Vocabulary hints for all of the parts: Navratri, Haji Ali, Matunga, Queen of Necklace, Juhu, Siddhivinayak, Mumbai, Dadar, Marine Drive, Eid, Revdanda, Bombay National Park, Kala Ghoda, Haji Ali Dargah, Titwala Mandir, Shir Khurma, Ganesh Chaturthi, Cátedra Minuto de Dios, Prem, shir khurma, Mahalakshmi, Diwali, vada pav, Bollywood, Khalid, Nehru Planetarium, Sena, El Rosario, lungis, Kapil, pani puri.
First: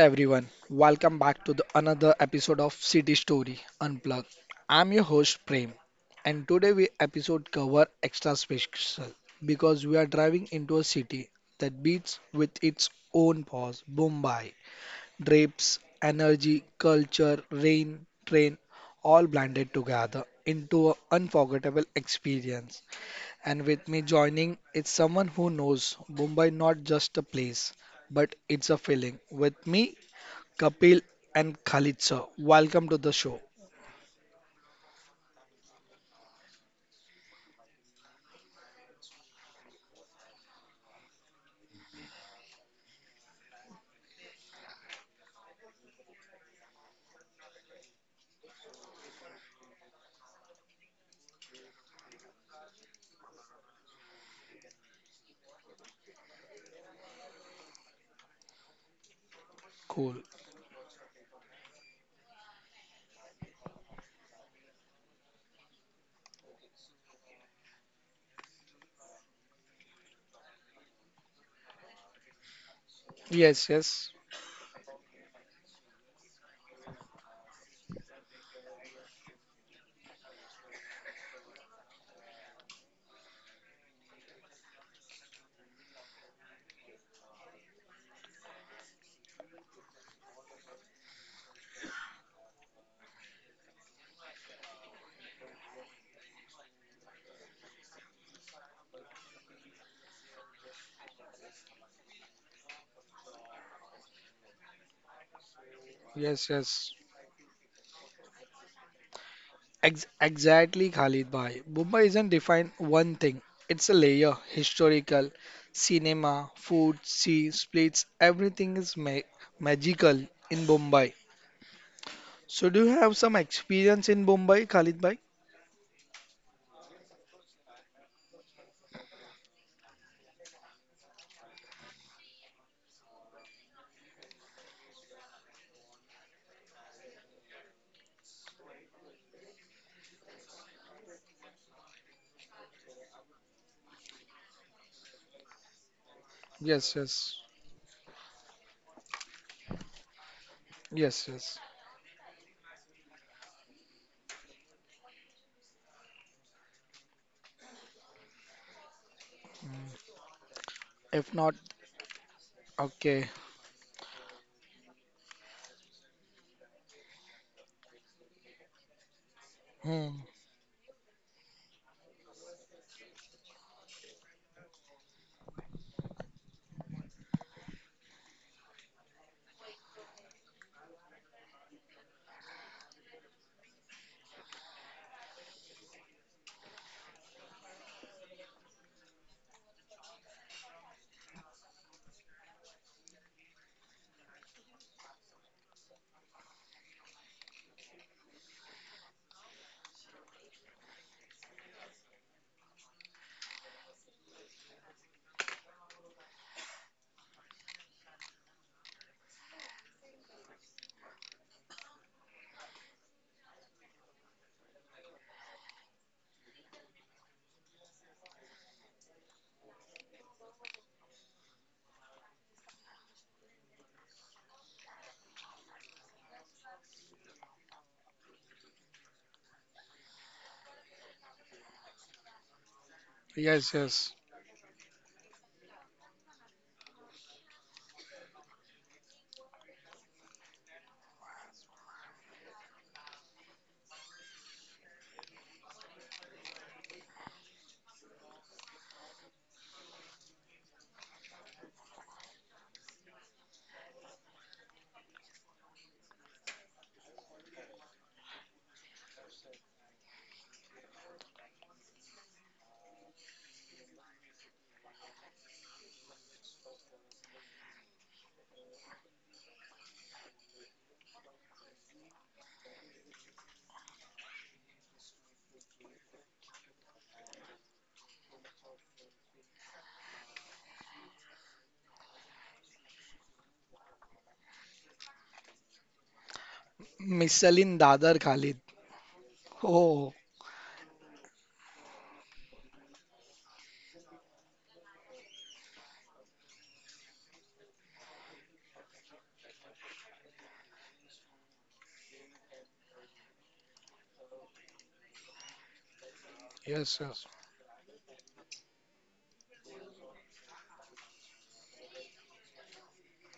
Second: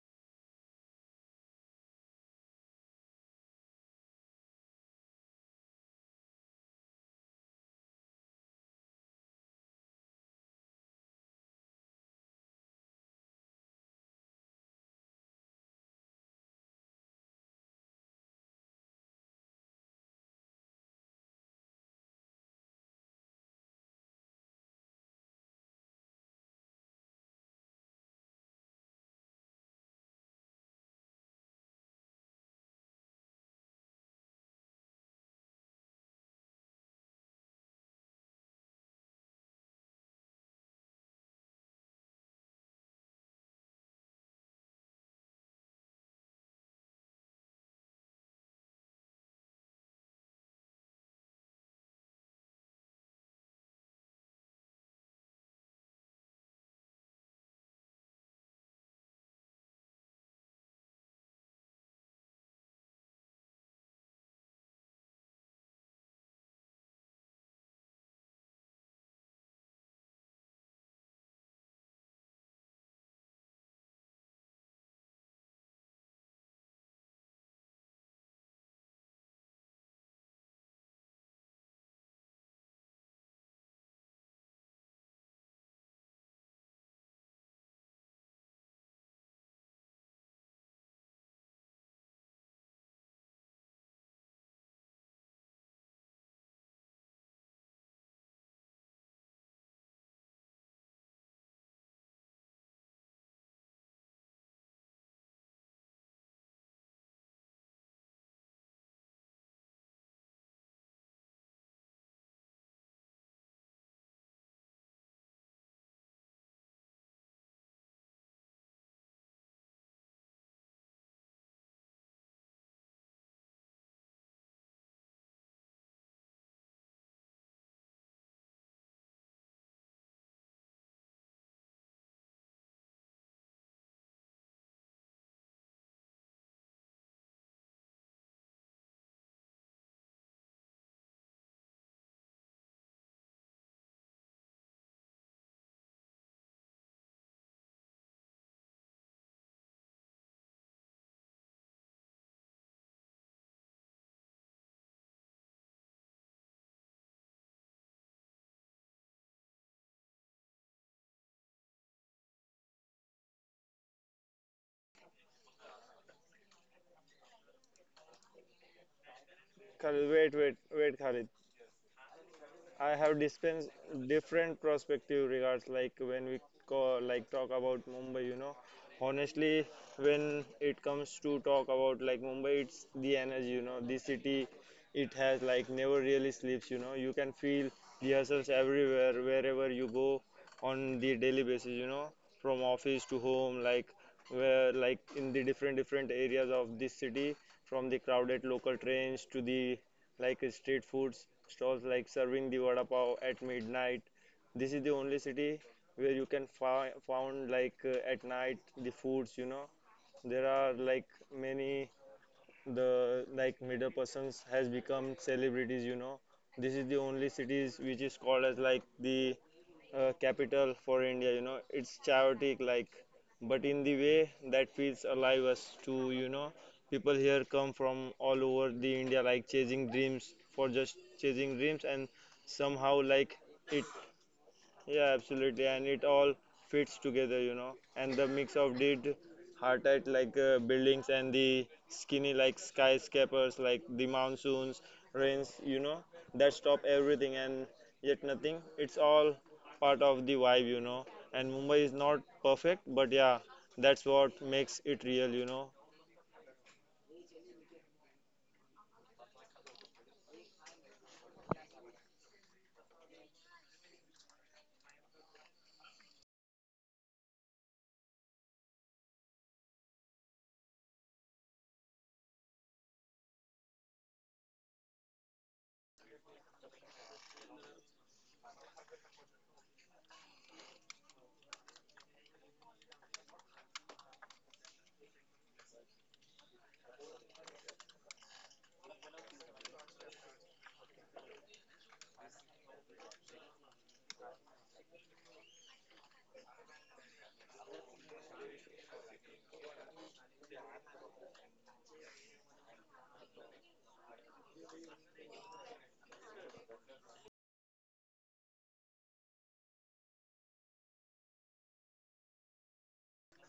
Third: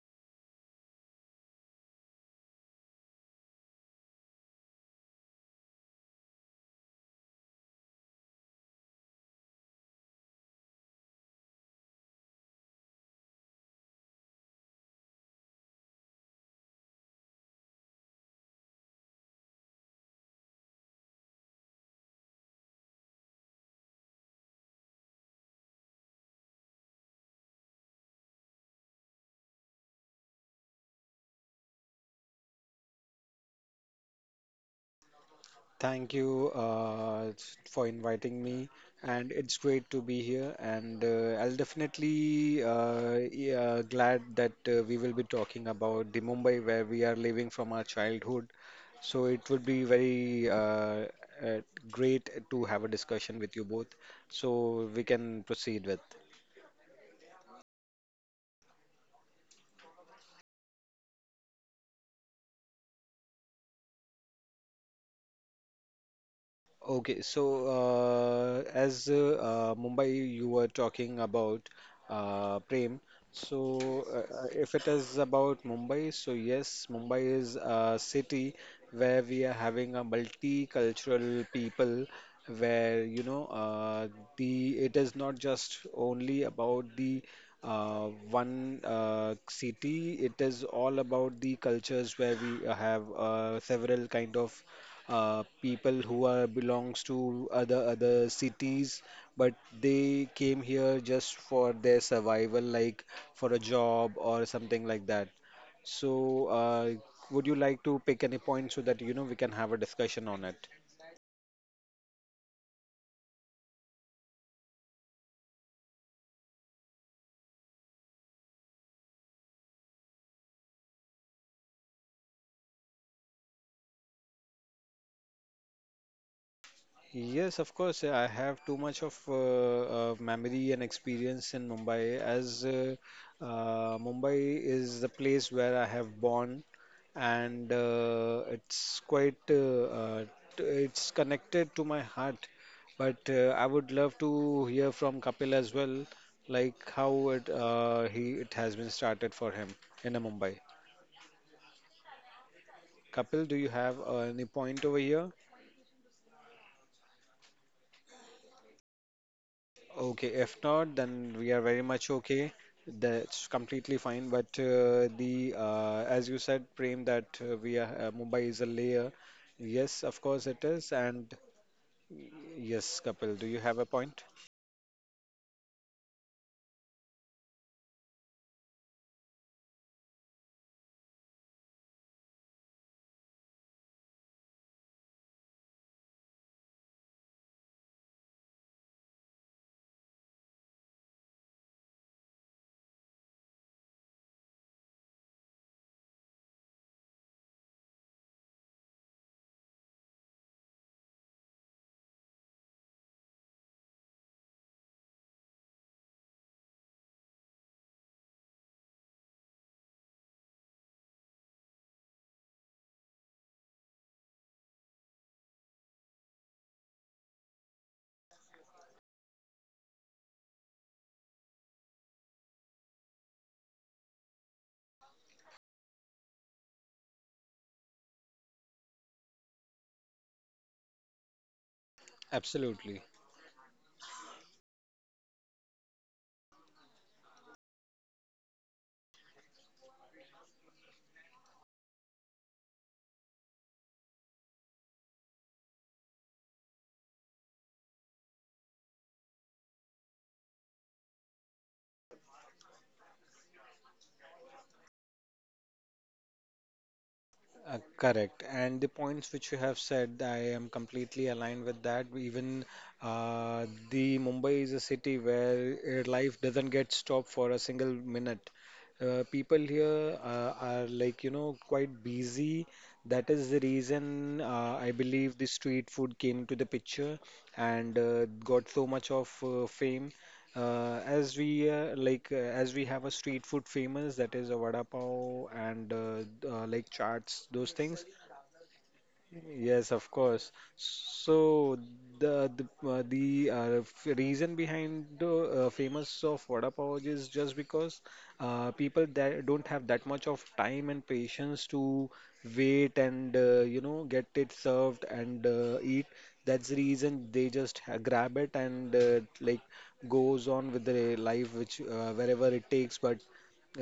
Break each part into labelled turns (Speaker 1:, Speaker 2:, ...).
Speaker 1: everyone. Welcome back to the another episode of City Story Unplugged. I'm your host Prem and today we episode cover extra special because we are driving into a city that beats with its own pause. Mumbai, drapes, energy, culture, rain, train all blended together into an unforgettable experience. And with me joining is someone who knows Mumbai not just a place but it's a feeling. With me Kapil and Khalid sir. Welcome to the show.
Speaker 2: Thank you for inviting me, and it's great to be here. And I'll definitely yeah, glad that we will be talking about the Mumbai where we are living from our childhood. So it would be very uh, great to have a discussion with you both. So we can proceed with.
Speaker 1: Cool.
Speaker 2: Okay, so as Mumbai, you were talking about Prem. So,
Speaker 1: Yes, yes,
Speaker 2: if it is about Mumbai, so yes, Mumbai is a city where we are having a multicultural people, where the it is not just only about the one city. It is all about the cultures where we have several kind of people who are belongs to other cities, but they came here just for their survival, like for a job or something like that. So
Speaker 1: yes,
Speaker 2: would
Speaker 1: yes.
Speaker 2: you like to pick any point so that you know we can have a discussion on it?
Speaker 1: Exactly, Khalid bhai. Mumbai isn't defined one thing. It's a layer, historical, cinema, food, sea, splits, everything is magical in Mumbai. So do you have some experience in Mumbai, Khalid bhai?
Speaker 2: Yes, of course. I have too much of memory and experience in Mumbai, as Mumbai is the place where I have born, and it's quite uh, it's connected to my heart. But I would love to hear from Kapil as well, like how it
Speaker 1: Yes, yes,
Speaker 2: uh, he it has been started for him in Mumbai.
Speaker 1: yes.
Speaker 2: Kapil, do you have any point over here? Okay, if not, then we are very
Speaker 1: If
Speaker 2: much
Speaker 1: not,
Speaker 2: okay. That's
Speaker 1: okay.
Speaker 2: completely fine. But the as you said, Prem, that we are Mumbai is a layer. Yes,
Speaker 3: Khalid,
Speaker 2: of
Speaker 3: wait,
Speaker 2: course
Speaker 1: Hmm.
Speaker 3: wait,
Speaker 2: it is.
Speaker 3: wait, Khalid.
Speaker 2: And
Speaker 3: I
Speaker 2: yes,
Speaker 3: have
Speaker 2: Kapil, do you
Speaker 3: dispensed
Speaker 2: have a point?
Speaker 3: different perspective regards like when we call, like talk about Mumbai, Honestly, when it comes to talk about like Mumbai, it's the energy. The city, it has like never really sleeps. You can feel the hustles everywhere, wherever you go on the daily basis, from office to home, like where like in the different different areas of this city, from the crowded local trains to the like street foods stalls like serving the vada pav at midnight. This is the only city where you can found like at night the foods. There are like many the like middle persons has become celebrities. This is the only cities which is called as like the capital for India. It's chaotic like, but in the way that feels alive us to people here come from all over the India like chasing dreams for just chasing dreams and
Speaker 2: Absolutely,
Speaker 3: somehow like it,
Speaker 1: Yes, yes,
Speaker 3: yeah, absolutely, and it all fits together. And the mix of did hardite like buildings and the skinny like skyscrapers, like the monsoons, rains, that stop everything and yet nothing. It's all part of the vibe. And Mumbai is not perfect, but yeah, that's what makes it real.
Speaker 2: correct. And the points which you have said, I am completely aligned with that. Even the Mumbai is a city where life doesn't get stopped for a single minute. People here are, like, you know, quite busy. That is the reason I believe the street food came to the picture and got so much of fame. As we have a street food famous, that is a vada pav, and like chaats, those things.
Speaker 1: Michelin Dadar Khalid.
Speaker 2: Yes, of course.
Speaker 1: Oh,
Speaker 2: So the reason behind the famous of vada pav is just because people that don't have that much of time and patience to wait and, you know, get it served and eat. That's the reason
Speaker 1: yes,
Speaker 2: they
Speaker 1: yes.
Speaker 2: just grab it and like goes on with their life, which wherever it takes. But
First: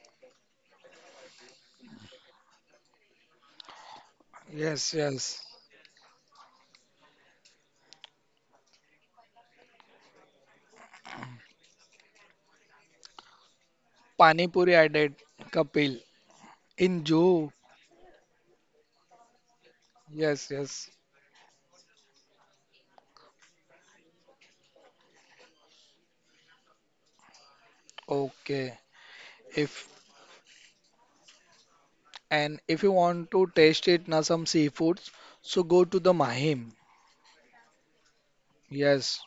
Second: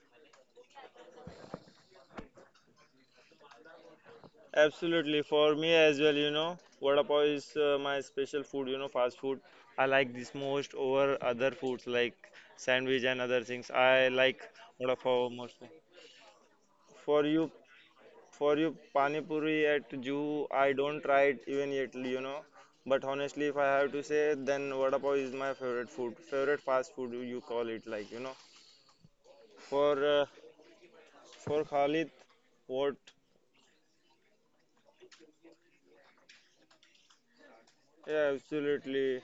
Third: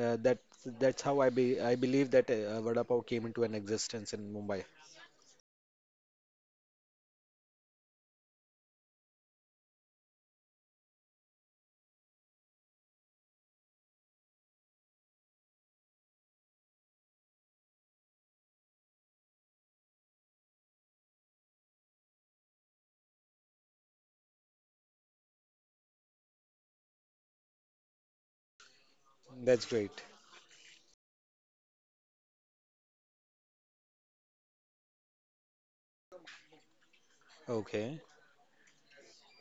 Speaker 2: that that's how I believe that vada pav came into an existence in Mumbai.
Speaker 1: Yes,
Speaker 3: Absolutely.
Speaker 1: yes.
Speaker 3: For me as well, vada pav is my special food, fast food. I like this most over other foods like sandwich and other things. I like
Speaker 1: Pani Puri I
Speaker 3: vada
Speaker 1: did,
Speaker 3: pav mostly.
Speaker 1: Kapil. In
Speaker 3: For you,
Speaker 1: Juhu.
Speaker 3: for you, pani puri at Jew,
Speaker 1: Yes,
Speaker 3: I
Speaker 1: yes.
Speaker 3: don't try it even yet. But honestly, if I have to say, then vada pav is my favorite food, favorite fast food you call it, like,
Speaker 1: Okay.
Speaker 2: That's
Speaker 1: If
Speaker 2: great.
Speaker 3: For uh, for Khalid,
Speaker 1: and if you
Speaker 3: what?
Speaker 1: want to taste it na some seafoods, so go to the Mahim.
Speaker 2: Okay.
Speaker 3: Yeah,
Speaker 1: Yes.
Speaker 3: absolutely.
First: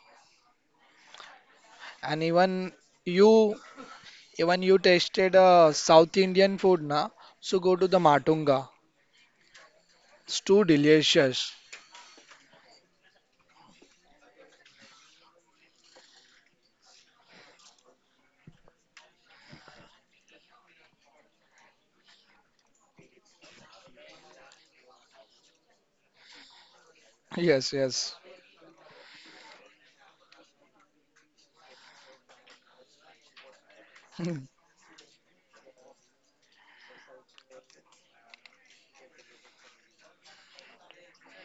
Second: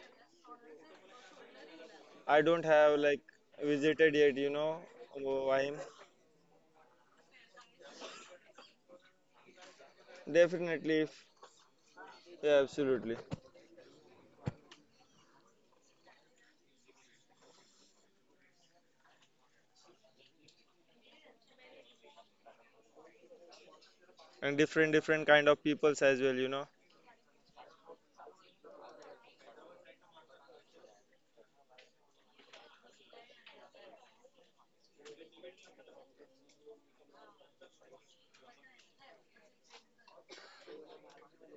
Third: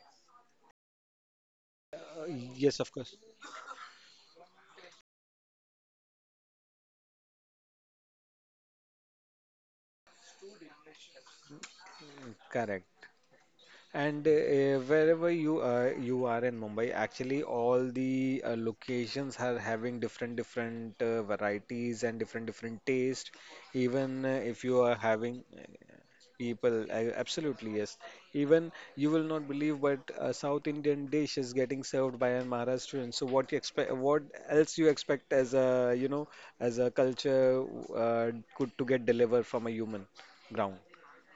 Speaker 1: And
Speaker 2: Uh,
Speaker 3: I don't
Speaker 2: yes, of
Speaker 3: have
Speaker 2: course.
Speaker 3: like
Speaker 1: you
Speaker 3: visited yet,
Speaker 1: even you tasted
Speaker 3: Wahim.
Speaker 1: South Indian food na, so go to the Matunga. It's too
Speaker 3: Definitely,
Speaker 1: delicious.
Speaker 3: yeah, absolutely.
Speaker 2: Correct. And wherever you are in Mumbai, actually all the locations are having different different varieties and different different taste. Even
Speaker 3: And
Speaker 2: if
Speaker 3: different,
Speaker 2: you are
Speaker 3: different kind of
Speaker 2: having
Speaker 3: peoples as well,
Speaker 2: People, I,
Speaker 1: Yes,
Speaker 2: absolutely yes.
Speaker 1: yes.
Speaker 2: Even you will not believe, but a South Indian dish is getting served by a Maharashtrian. So what you expect? What else you expect as a, you know, as a culture uh, could to get delivered from a human ground?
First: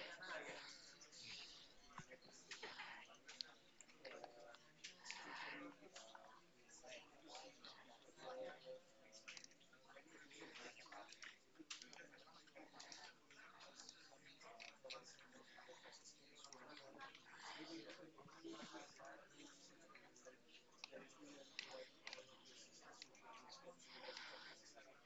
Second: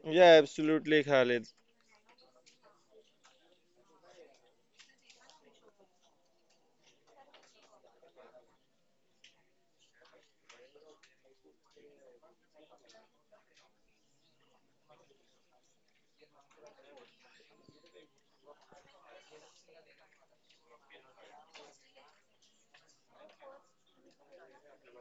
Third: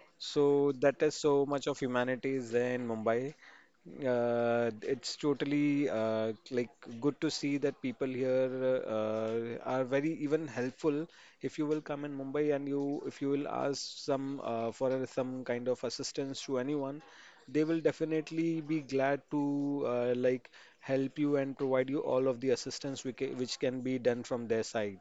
Speaker 3: Yeah,
Speaker 2: So that
Speaker 3: absolutely,
Speaker 2: is so
Speaker 3: Khalid.
Speaker 2: much of humanity is there in Mumbai, it's totally like good to see that people here are very even helpful. If you will come in Mumbai and you if you will ask some some kind of assistance to anyone, they will definitely be glad to like help you and provide you all of the assistance which can be done from their side.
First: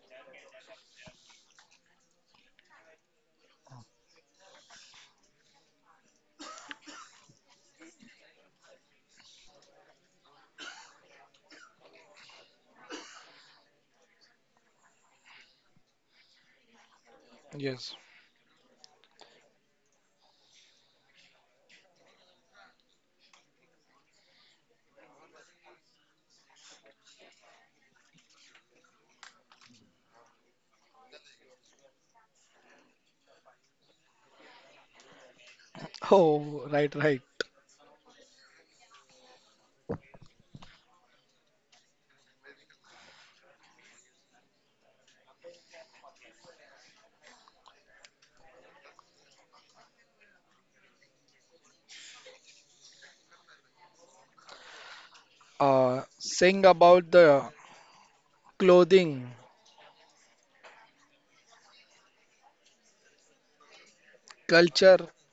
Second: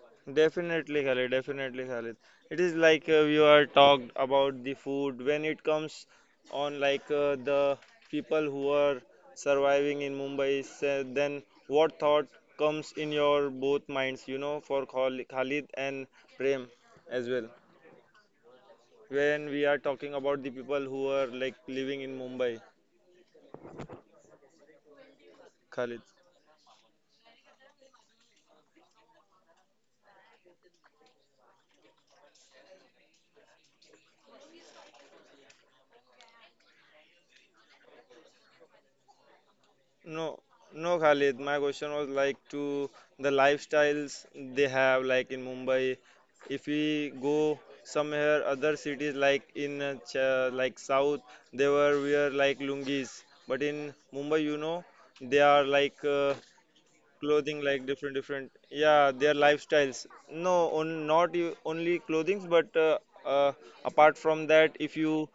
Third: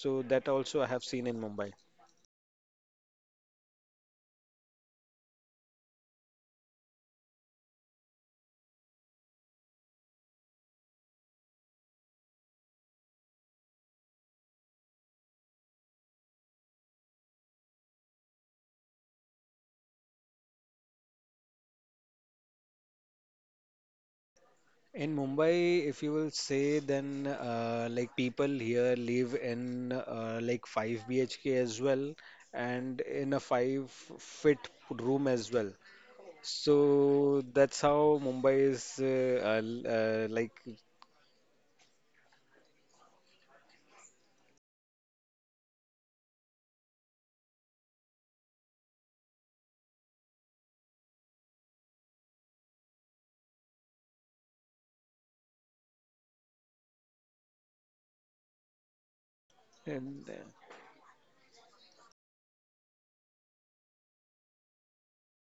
Speaker 2: So that also I have
Speaker 3: Definitely,
Speaker 2: seen
Speaker 3: Khalid.
Speaker 2: in Mumbai.
Speaker 3: Definitely, Khalid. It is like we are talked about the food when it comes on like the people who are surviving in Mumbai. So then what thought comes in your both minds, for Khalid and Prem as well?
Speaker 1: Yes.
Speaker 3: When we are talking about the people who are like living in Mumbai,
Speaker 2: In Mumbai, if
Speaker 3: Khalid.
Speaker 2: you will say, then like people here live in like 5 BHK as well and in a 5 fit room as well.
Speaker 1: Oh, right, right.
Speaker 2: So that's how Mumbai is
Speaker 3: No, no, Khalid. My question was like to the lifestyles they have like in Mumbai. If we go somewhere other cities like in like South, they were wear like lungis, but in Mumbai, they are like
Speaker 1: Uh, sing about the
Speaker 3: clothing like different different. Yeah,
Speaker 1: clothing
Speaker 3: their lifestyles.
Speaker 2: like.
Speaker 3: No, on, not only clothing, but uh, apart from that, if
Speaker 1: culture.
Speaker 3: you,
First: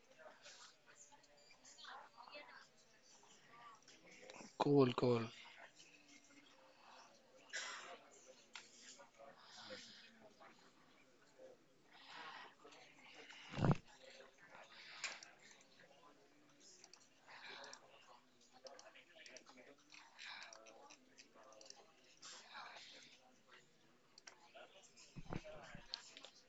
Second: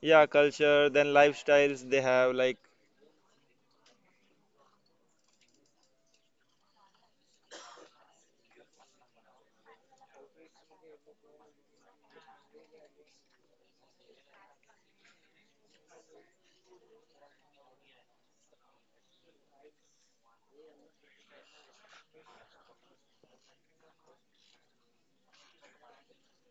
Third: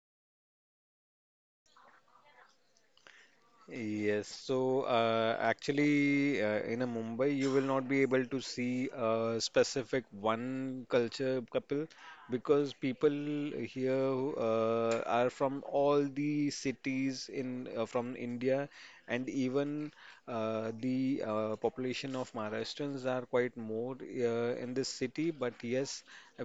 Speaker 3: yeah, culture, then lifestyles they have like
Speaker 2: Yes, so
Speaker 1: Cool, cool.
Speaker 2: in a Mumbai, you will not be able to see a specific one culture couple because people here who, are from all the cities in from India, and even the population of Maharashtrians are quite more in this city, but yes,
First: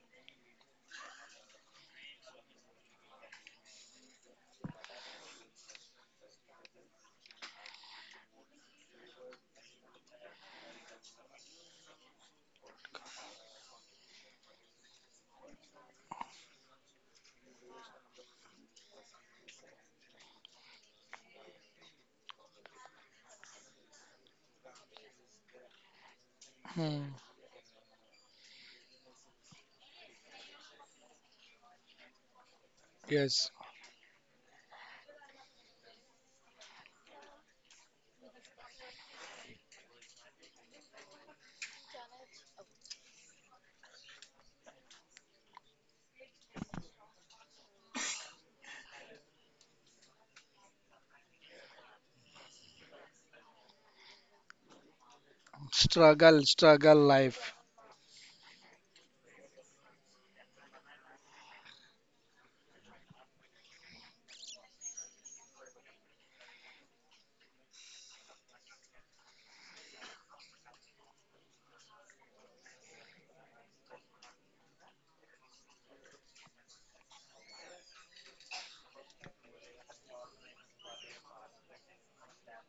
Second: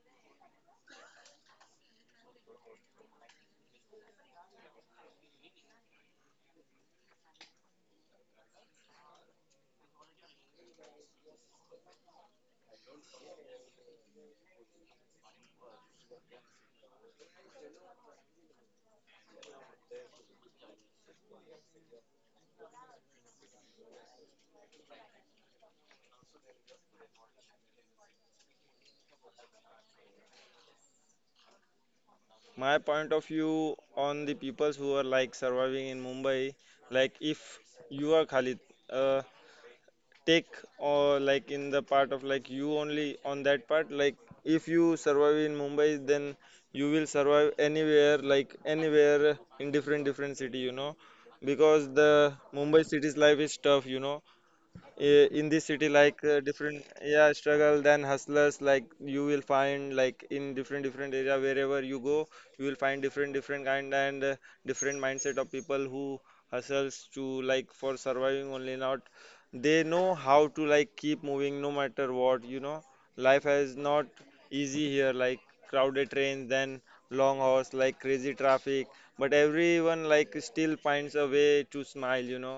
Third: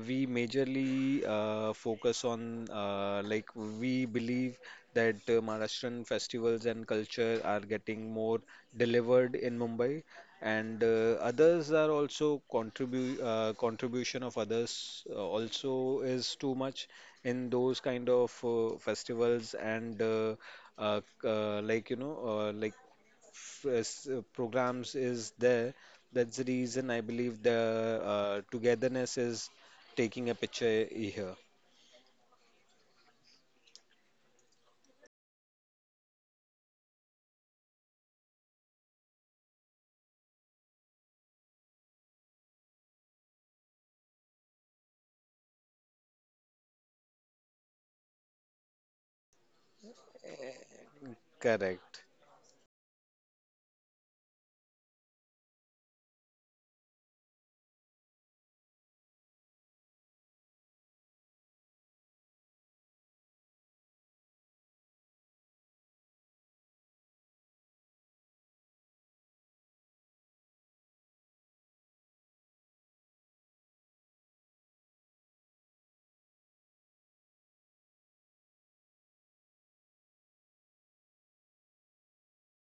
Speaker 2: we majorly focus on like we believe that Maharashtrian festivals and culture are getting more delivered in Mumbai, and others are also contribute contribution of others also is too much in those kind of festivals and like, you know, like programs is there. That's the reason
Speaker 1: Hmm.
Speaker 2: I believe the togetherness is taking a picture here.
Speaker 3: my point of
Speaker 1: Yes.
Speaker 3: view on the peoples who are like surviving in Mumbai. Like if you are Khalid, uh, take or like in the part of like you only on that part, like if you survive in Mumbai, then you will survive anywhere, like anywhere in different different city, because
Speaker 2: Correct.
Speaker 3: the Mumbai city's life is tough, In this city, like
Speaker 1: Struggle,
Speaker 3: different,
Speaker 1: struggle
Speaker 3: yeah,
Speaker 1: life.
Speaker 3: struggle than hustlers, like you will find like in different different area wherever you go. You will find different different kind and different mindset of people who hustles to like for surviving only, not. They know how to like keep moving, no matter what, life is not easy here, like crowded trains, then long hours, like crazy traffic, but everyone like still finds a way to smile,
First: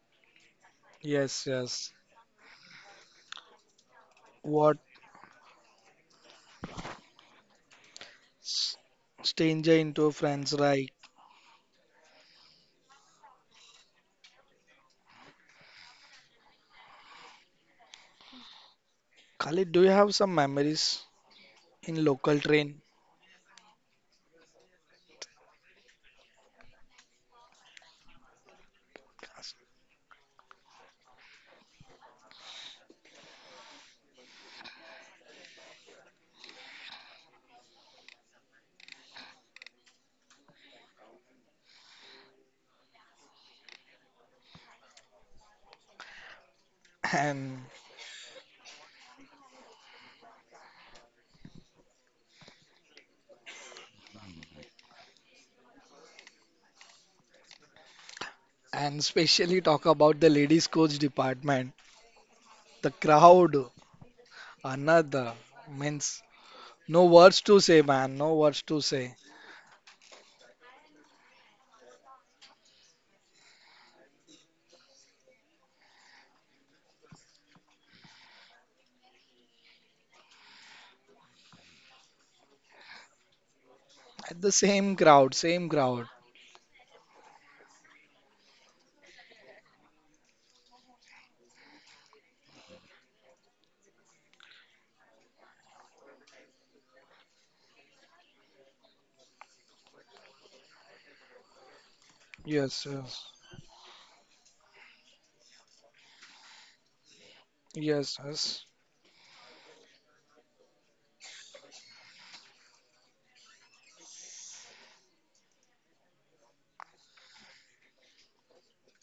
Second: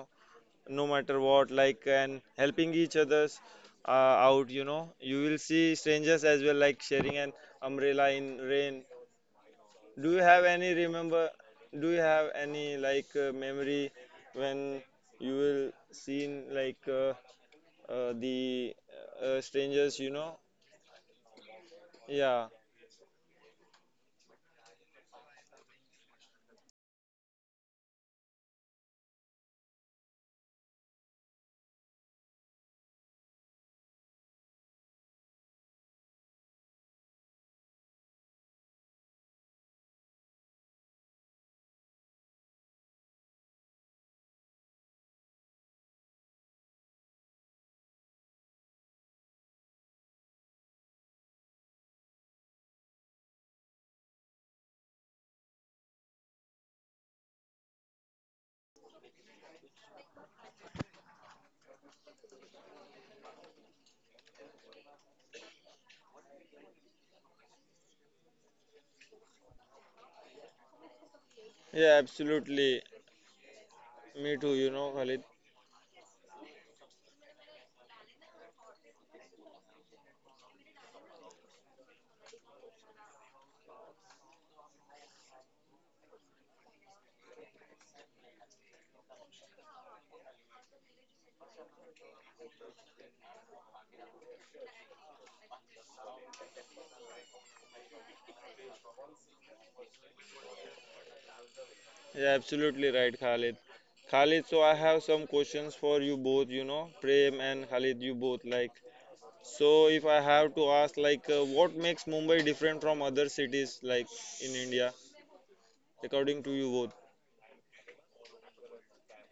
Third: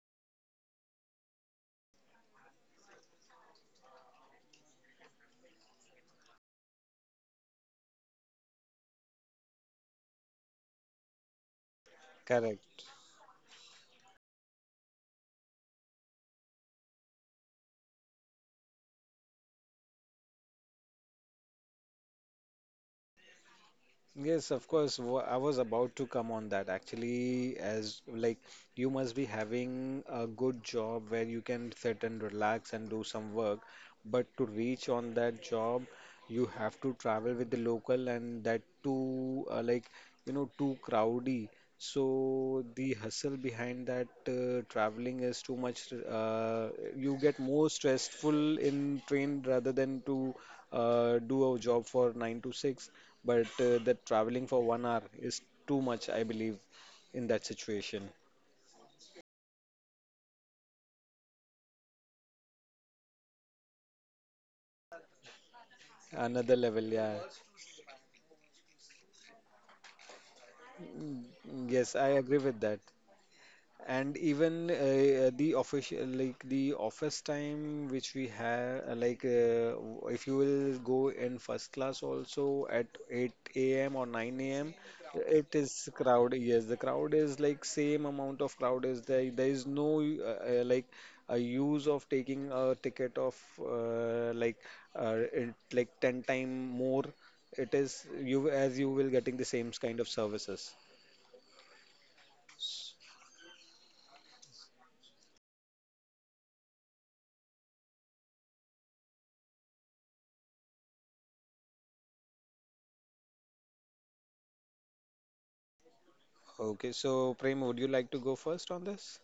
Speaker 3: no matter
Speaker 1: Yes,
Speaker 3: what, like,
Speaker 1: yes.
Speaker 3: and helping each others uh, out,
Speaker 1: What
Speaker 3: you will see strangers as well like sharing an umbrella in rain.
Speaker 1: s- stranger
Speaker 3: Do
Speaker 1: into
Speaker 3: you have
Speaker 1: friends,
Speaker 3: any
Speaker 1: right?
Speaker 2: Correct.
Speaker 3: like memory when you will seen like the
Speaker 1: Khalid, do you
Speaker 3: strangers,
Speaker 1: have some memories in
Speaker 3: yeah,
Speaker 1: local train?
Speaker 2: Yes, of course. I was about to come on that actually, as like you must be having a good job where you can sit and relax and do some work. But to reach on that job, you have to travel with the local, and that too, like, you know, too crowdy. So the hustle behind that traveling is too much. You get
Speaker 1: And
Speaker 2: more stressful in train rather than to do a job for nine to six. But that traveling for 1 hour is too much, I believe, in that situation.
Speaker 1: and especially talk about the ladies coach department. The crowd, another means
Speaker 2: Another level,
Speaker 1: no
Speaker 2: yeah.
Speaker 1: words to say, man. No words to say.
Speaker 3: yeah,
Speaker 2: Yes, I agree with
Speaker 3: absolutely.
Speaker 2: that.
Speaker 3: Me
Speaker 2: And
Speaker 3: too,
Speaker 2: even
Speaker 3: Khalid.
Speaker 2: the official, like the office time which we have if you will go in first class also at 8 a.m. or
Speaker 1: At
Speaker 2: 9
Speaker 1: the
Speaker 2: a.m.
Speaker 1: same crowd,
Speaker 2: it
Speaker 1: same
Speaker 2: is
Speaker 1: crowd.
Speaker 2: crowd. Yes, the crowd is like same amount of crowd is there. There is no like a use of taking a ticket of like 10 time more. It is you, as you will getting the same kind of services.
Speaker 3: Yeah, absolutely
Speaker 1: Yes,
Speaker 3: right,
Speaker 1: yes.
Speaker 3: Khalid. Khalid, so I have some questions for you both, Prem and Khalid, you both.
Speaker 1: Yes,
Speaker 3: Like,
Speaker 1: yes.
Speaker 3: so if I have to ask, like, what makes Mumbai different from other cities like in India, according to you both?
Speaker 2: Okay, so Prem, would you like to go first on this?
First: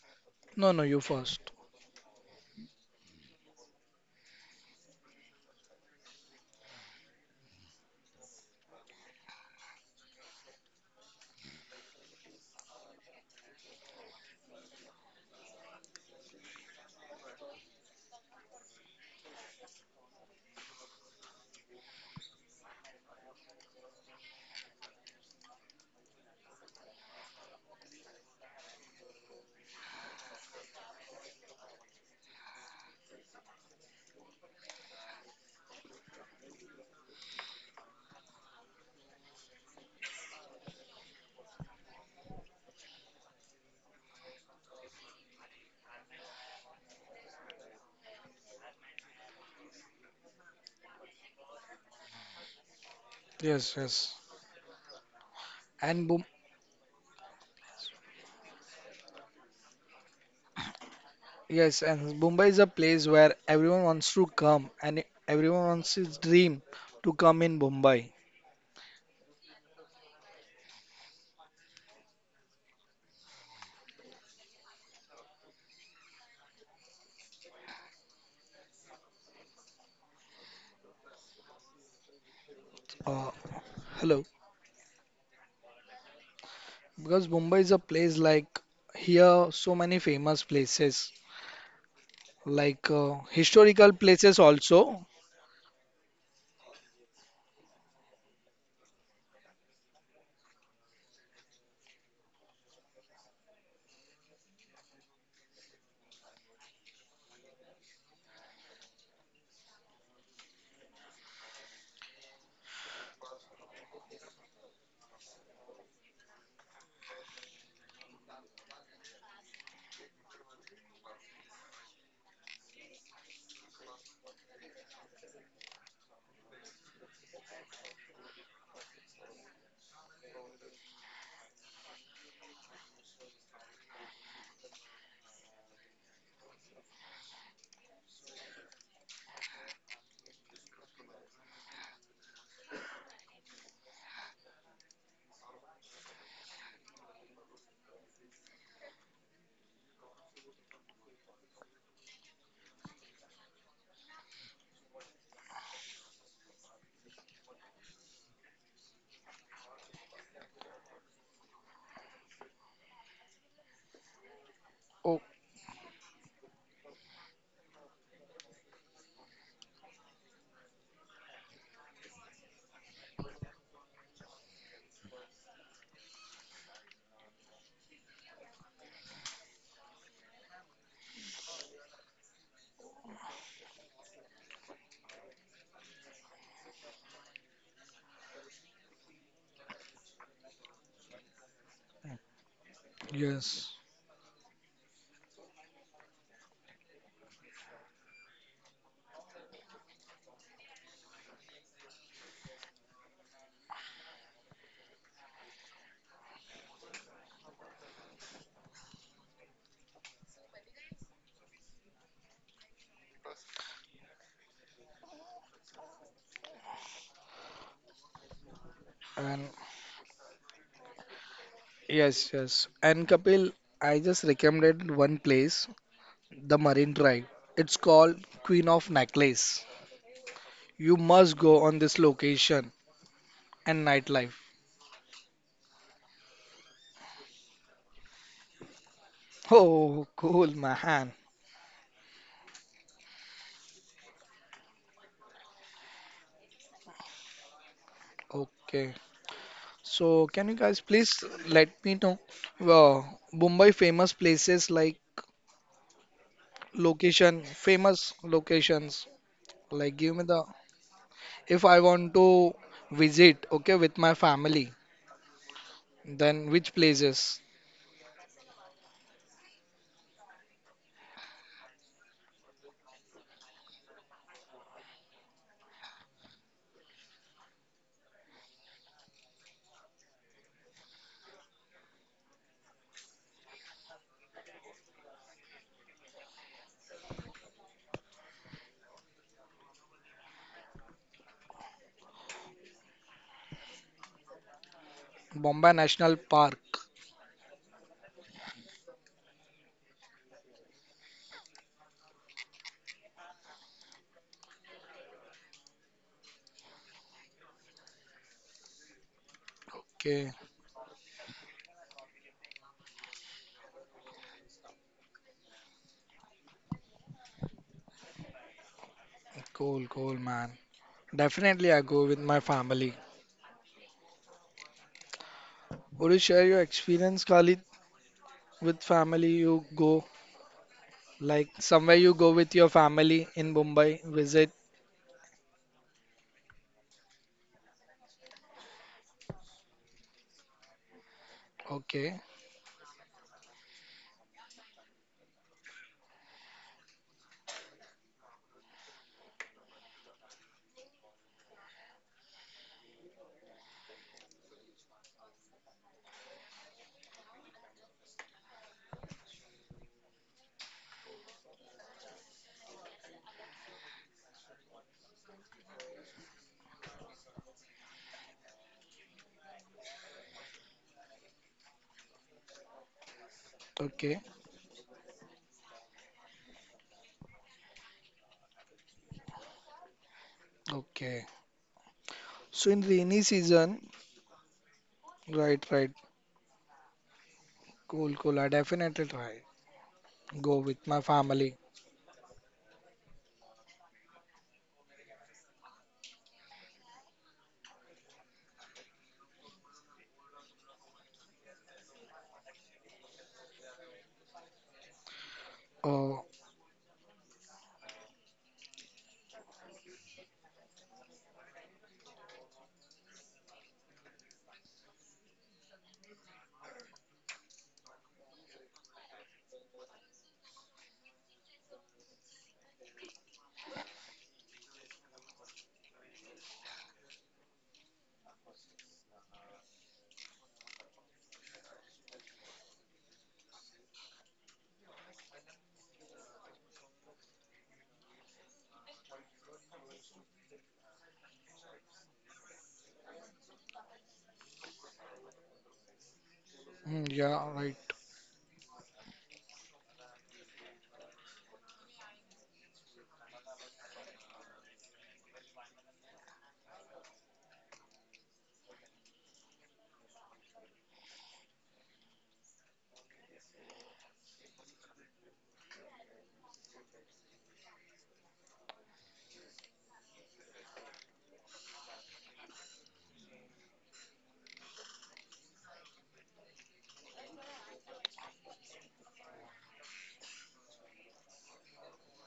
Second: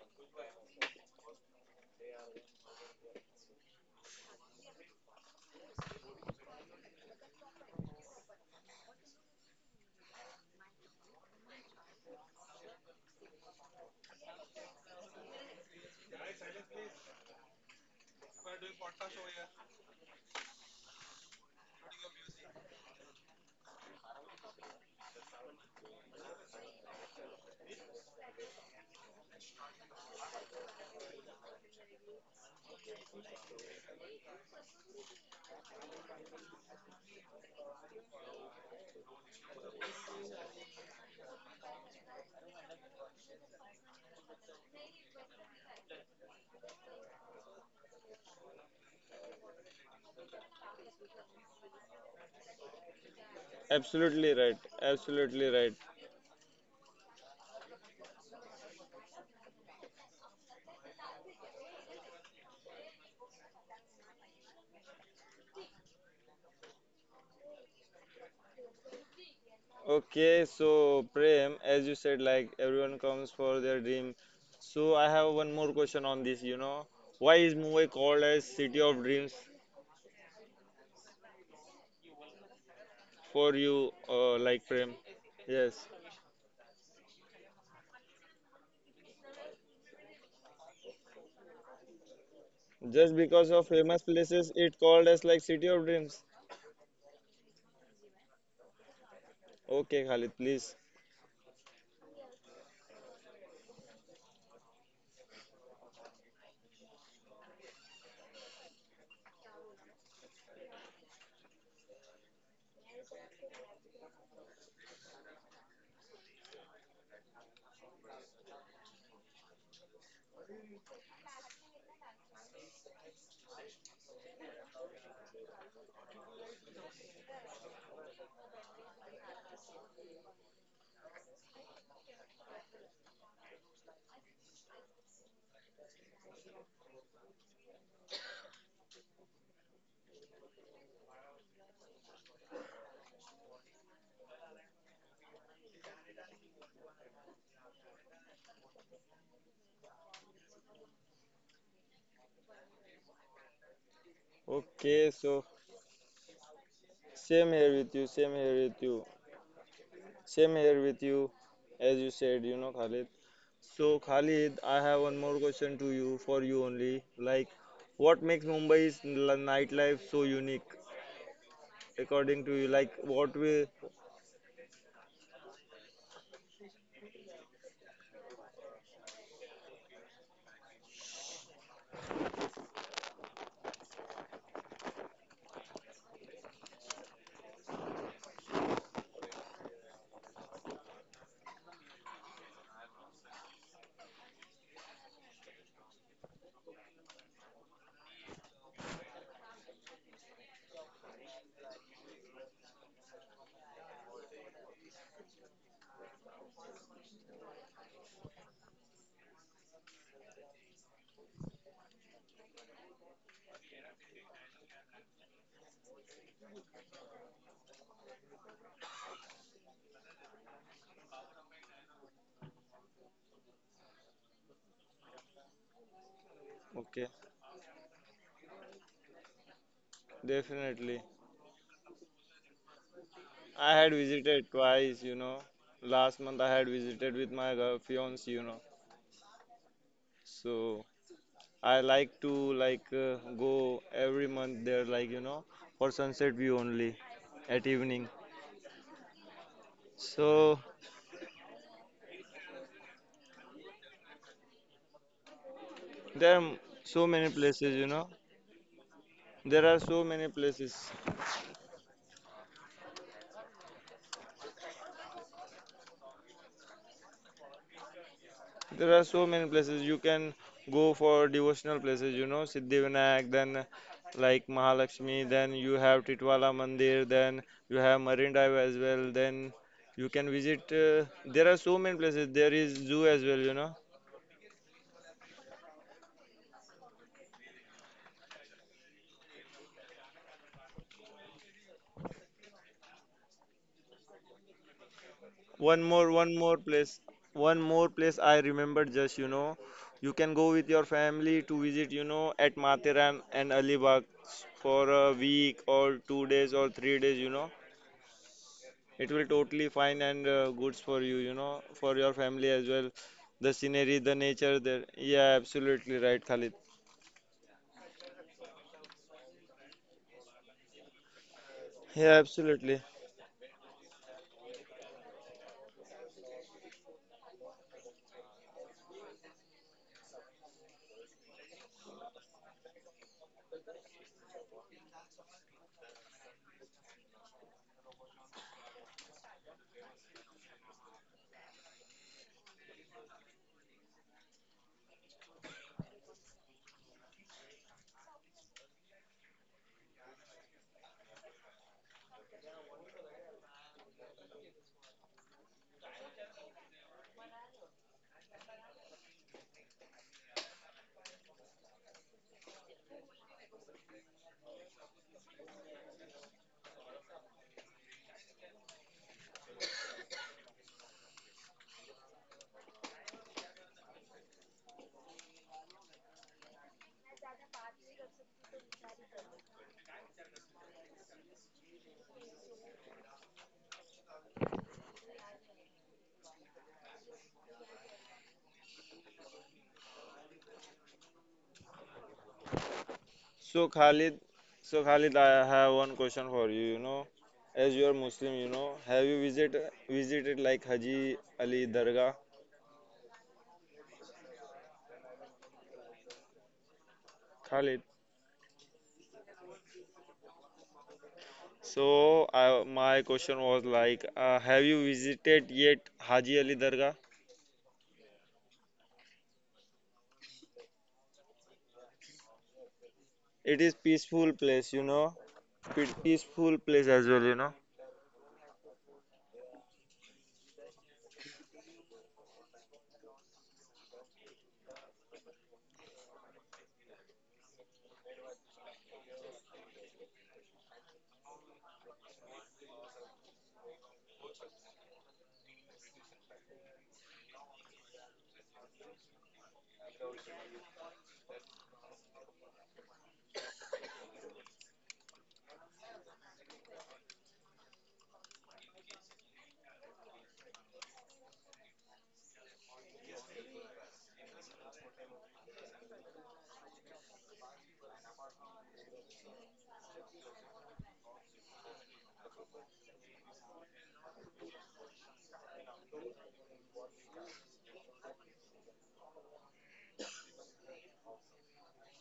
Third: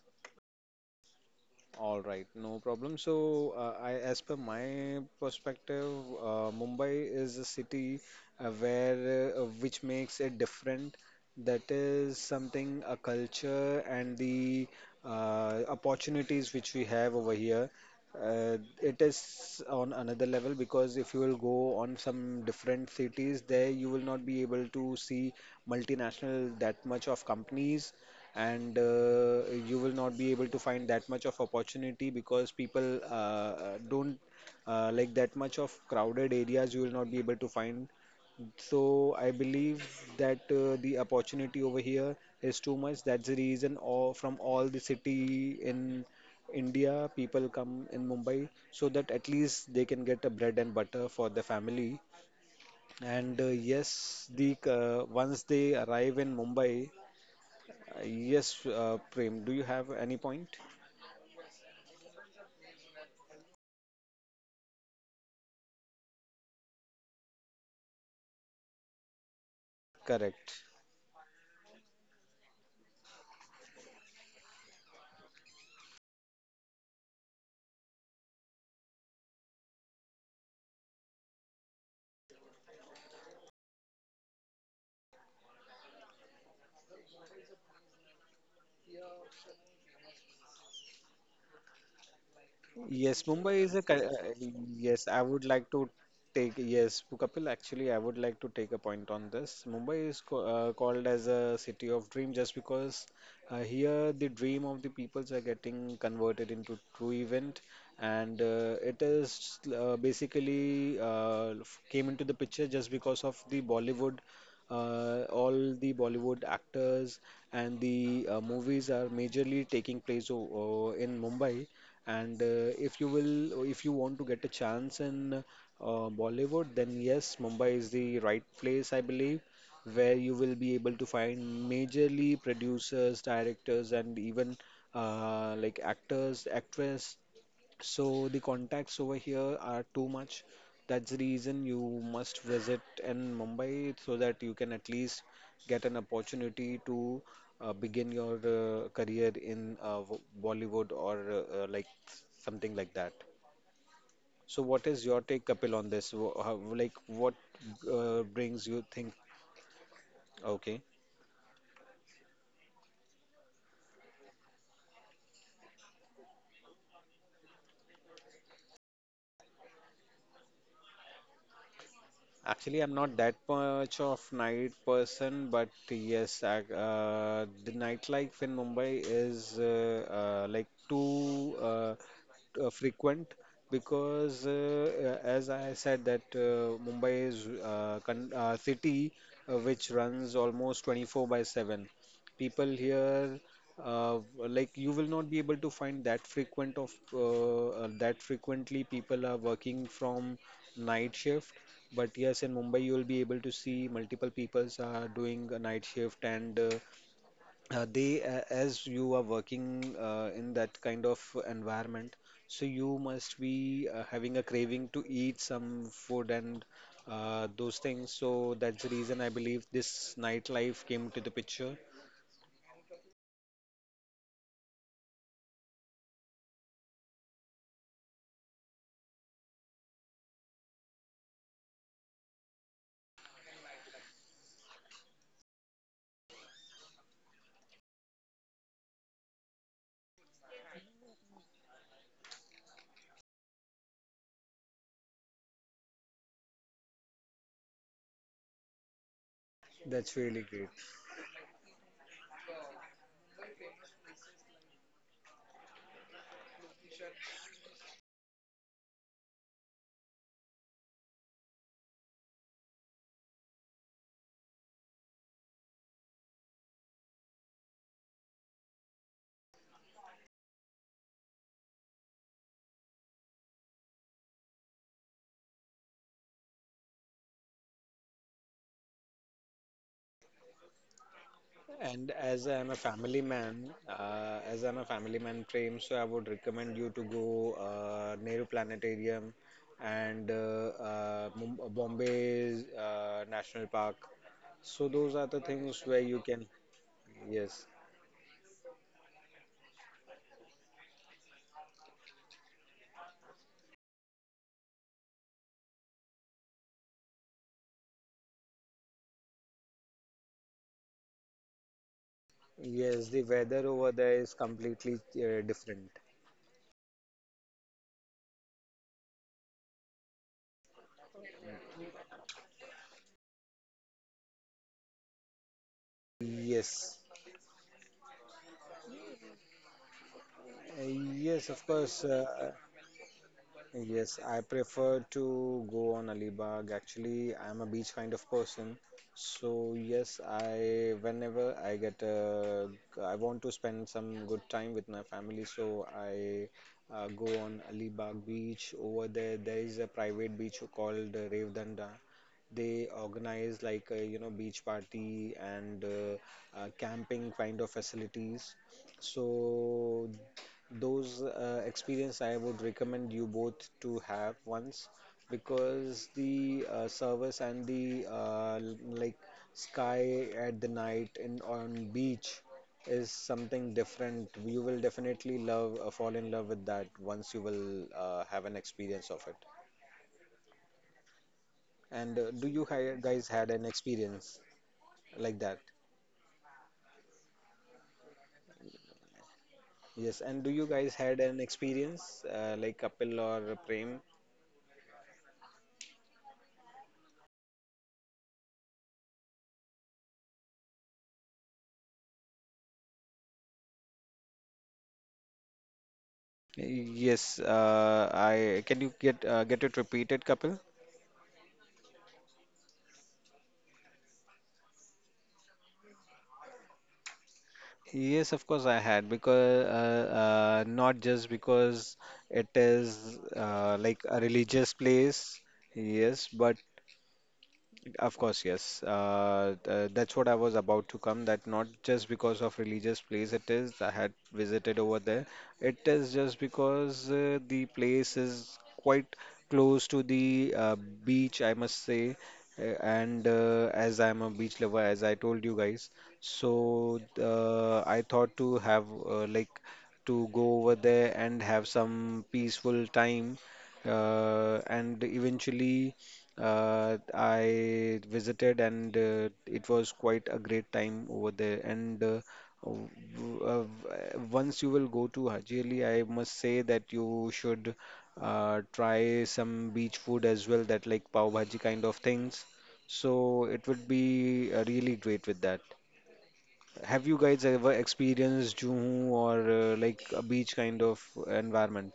Speaker 1: No, no, you first.
Speaker 2: All right, no problem. So, I, as per my perspective, Mumbai is a city where which makes it different. That is something a culture and the opportunities which we have over here. It is on another level, because if you will go on some different cities, there you will not be able to see multinational that much of companies, and you will not be able to find that much of opportunity, because people don't like that much of crowded areas you will not be able to find. So I believe that the opportunity over here is too much. That's the reason all, from all the city in India, people come in Mumbai so that at least they can get a bread and butter for their family, and yes,
Speaker 1: Yes, yes.
Speaker 3: Absolutely
Speaker 2: the
Speaker 3: right.
Speaker 2: once they
Speaker 3: Absolutely right.
Speaker 2: arrive
Speaker 1: And
Speaker 2: in Mumbai. Yes, Prem, do you have any point?
Speaker 1: yes, and Mumbai is a place where everyone wants to come and everyone wants his dream to come in Mumbai.
Speaker 2: Correct.
Speaker 3: Okay, so Prem, as you said, like everyone comes for their dream. So I have one more question on this. Why is Mumbai called as city of dreams
Speaker 1: Uh,
Speaker 3: for you,
Speaker 1: hello,
Speaker 3: like Prem? Yes,
Speaker 1: because Mumbai is a place like here so many famous places like
Speaker 3: just
Speaker 2: Yes, Mumbai
Speaker 3: because of
Speaker 1: historical
Speaker 2: is a. co-
Speaker 3: famous
Speaker 1: places
Speaker 3: places, it
Speaker 1: also.
Speaker 2: Yes,
Speaker 3: called
Speaker 2: I
Speaker 3: as like
Speaker 2: would
Speaker 3: city
Speaker 2: like to
Speaker 3: of dreams.
Speaker 2: take. Yes, Kapil, actually, I would like to take a point on this. Mumbai
Speaker 3: Okay,
Speaker 2: is
Speaker 3: Khalid,
Speaker 2: co
Speaker 3: please.
Speaker 2: called as a city of dream just because here the dream of the peoples are getting converted into true event, and it is basically f- came into the picture just because of the Bollywood. All the Bollywood actors and the movies are majorly taking place in Mumbai. And if you want to get a chance in Bollywood, then yes, Mumbai is the right place, I believe, where you will be able to find majorly producers, directors, and even like actors, actress. So the contacts over here are too much. That's the reason you must visit in Mumbai so that you can at least get an opportunity to begin your career in Bollywood or like something like that. So what is
Speaker 3: Okay,
Speaker 2: your
Speaker 3: so
Speaker 2: take, Kapil, on this? How, like what
Speaker 3: same here with you, same here
Speaker 2: brings
Speaker 3: with
Speaker 2: you
Speaker 3: you,
Speaker 2: think?
Speaker 3: same here
Speaker 2: Okay.
Speaker 3: with you, as you said, Khalid. So, Khalid, I
Speaker 1: Oh,
Speaker 3: have one more question to you, for you only. Like, what makes Mumbai's nightlife so unique, according to you?
Speaker 2: Actually,
Speaker 3: Like,
Speaker 2: I'm not
Speaker 3: what
Speaker 2: that
Speaker 3: way?
Speaker 2: much of night person, but yes, I, the nightlife in Mumbai is like too frequent, because, as I said, that Mumbai is con city which runs almost 24 by 7. People here,
Speaker 1: yes.
Speaker 2: uh, like you will not be able to find that frequent of that frequently people are working from night shift. But yes, in Mumbai, you will be able to see multiple peoples are doing a night shift, and as you are working in that kind of environment, so you must be having a craving to eat some food and those things. So that's the reason
Speaker 1: And
Speaker 2: I believe this nightlife came to the picture.
Speaker 1: yes, yes. And Kapil, I just recommended one place, the Marine Drive.
Speaker 3: Okay,
Speaker 1: It's called Queen of Necklace. You
Speaker 3: definitely.
Speaker 1: must go on this location and
Speaker 3: I had
Speaker 1: nightlife.
Speaker 3: visited twice, Last month I had visited with my girl, fiance,
Speaker 1: Oh, cool,
Speaker 3: So,
Speaker 1: man.
Speaker 3: I like to like go every month there, like, for sunset view only at evening.
Speaker 1: Okay.
Speaker 2: That's
Speaker 1: So can
Speaker 2: really
Speaker 1: you
Speaker 3: So
Speaker 2: great.
Speaker 1: guys please let me know uh, Mumbai famous places like
Speaker 3: there are so
Speaker 1: location,
Speaker 3: many places,
Speaker 1: famous locations.
Speaker 3: There
Speaker 1: Like
Speaker 3: are
Speaker 1: give me
Speaker 3: so
Speaker 1: the
Speaker 3: many places.
Speaker 1: if I want to visit, okay, with my family, then which places?
Speaker 3: There are so many places you can go for devotional places, Siddhivinayak, then like Mahalakshmi, then you have Titwala Mandir, then you have Marine Drive as well. Then you can visit. There are so many
Speaker 2: And
Speaker 3: places.
Speaker 2: as I
Speaker 3: There
Speaker 2: am a
Speaker 3: is zoo
Speaker 2: family
Speaker 3: as well,
Speaker 2: man, Prem, so I would recommend you to go Nehru Planetarium and Bombay's National Park. So those are the
Speaker 1: Bombay
Speaker 3: One
Speaker 2: things
Speaker 1: National
Speaker 2: where
Speaker 3: more,
Speaker 2: you
Speaker 3: one
Speaker 1: Park.
Speaker 2: can,
Speaker 3: more place, one
Speaker 2: yes,
Speaker 3: more place I remember just, you can go with your family to visit, at Matharan and Alibag for a week or 2 days or 3 days, It will totally fine
Speaker 1: Okay.
Speaker 3: and goods for you, for your family as well.
Speaker 2: yes, the
Speaker 3: The
Speaker 2: weather over
Speaker 3: scenery, the
Speaker 2: there is
Speaker 3: nature there.
Speaker 2: completely
Speaker 3: Yeah,
Speaker 2: different.
Speaker 3: absolutely right, Khalid.
Speaker 1: Cool, cool, man. Definitely I go with my
Speaker 3: Yeah,
Speaker 1: family.
Speaker 3: absolutely.
Speaker 1: Would you share your
Speaker 2: Yes.
Speaker 1: experience, Khalid, with family you go?
Speaker 2: Uh,
Speaker 1: Like
Speaker 2: yes, of
Speaker 1: somewhere you
Speaker 2: course.
Speaker 1: go with your
Speaker 2: Uh,
Speaker 1: family in Mumbai,
Speaker 2: Yes,
Speaker 1: visit.
Speaker 2: I prefer to go on Alibag. Actually, I'm a beach kind of person. So yes, I whenever I
Speaker 1: Okay.
Speaker 2: get I want to spend some good time with my family, so I go on Alibag beach. Over there, there is a private beach called Revdanda. They organize like beach party and camping kind of facilities. So those experience I would recommend you both to have once because the service and the like sky at the night and on beach is something
Speaker 1: Okay,
Speaker 2: different. You will definitely love fall in love with that once you will have an experience of it.
Speaker 1: okay.
Speaker 2: And do
Speaker 1: So in
Speaker 2: you
Speaker 1: rainy
Speaker 2: guys had an
Speaker 1: season,
Speaker 2: experience? Like
Speaker 1: right,
Speaker 2: that.
Speaker 1: right. Cool, cool. I definitely try.
Speaker 2: Yes,
Speaker 1: Go
Speaker 2: and do
Speaker 1: with
Speaker 2: you
Speaker 1: my
Speaker 2: guys had
Speaker 1: family.
Speaker 2: an experience like Kapil or
Speaker 3: So
Speaker 2: Prem?
Speaker 3: Khalid, so Khalid, I have one question for you. As you are Muslim, have you visited like Haji Ali Dargah,
Speaker 1: Oh,
Speaker 2: Yes,
Speaker 3: Khalid?
Speaker 2: I can you get it repeated, Kapil?
Speaker 3: So my question was like, have you visited yet Haji Ali Dargah?
Speaker 2: Yes, of course I had because not just because it is
Speaker 3: It is
Speaker 2: like a
Speaker 3: peaceful place,
Speaker 2: religious place, yes,
Speaker 3: peaceful
Speaker 2: but
Speaker 3: place as well,
Speaker 2: of course, yes. That's what I was about to come. That not just because of religious place it is. I had visited over there. It is just because the place is quite close to the beach, I must say. And as I'm a beach lover, as I told you guys, so
Speaker 1: mm, yeah, right.
Speaker 2: I thought to have like to go over there and have some peaceful time. And eventually, I visited and it was quite a great time over there. And uh, w- w- uh, w- once you will go to Haji Ali, I must say that you should try some beach food as well, that like pav bhaji kind of things. So it would be really great with that. Have you guys ever experienced Juhu or like a beach kind of environment?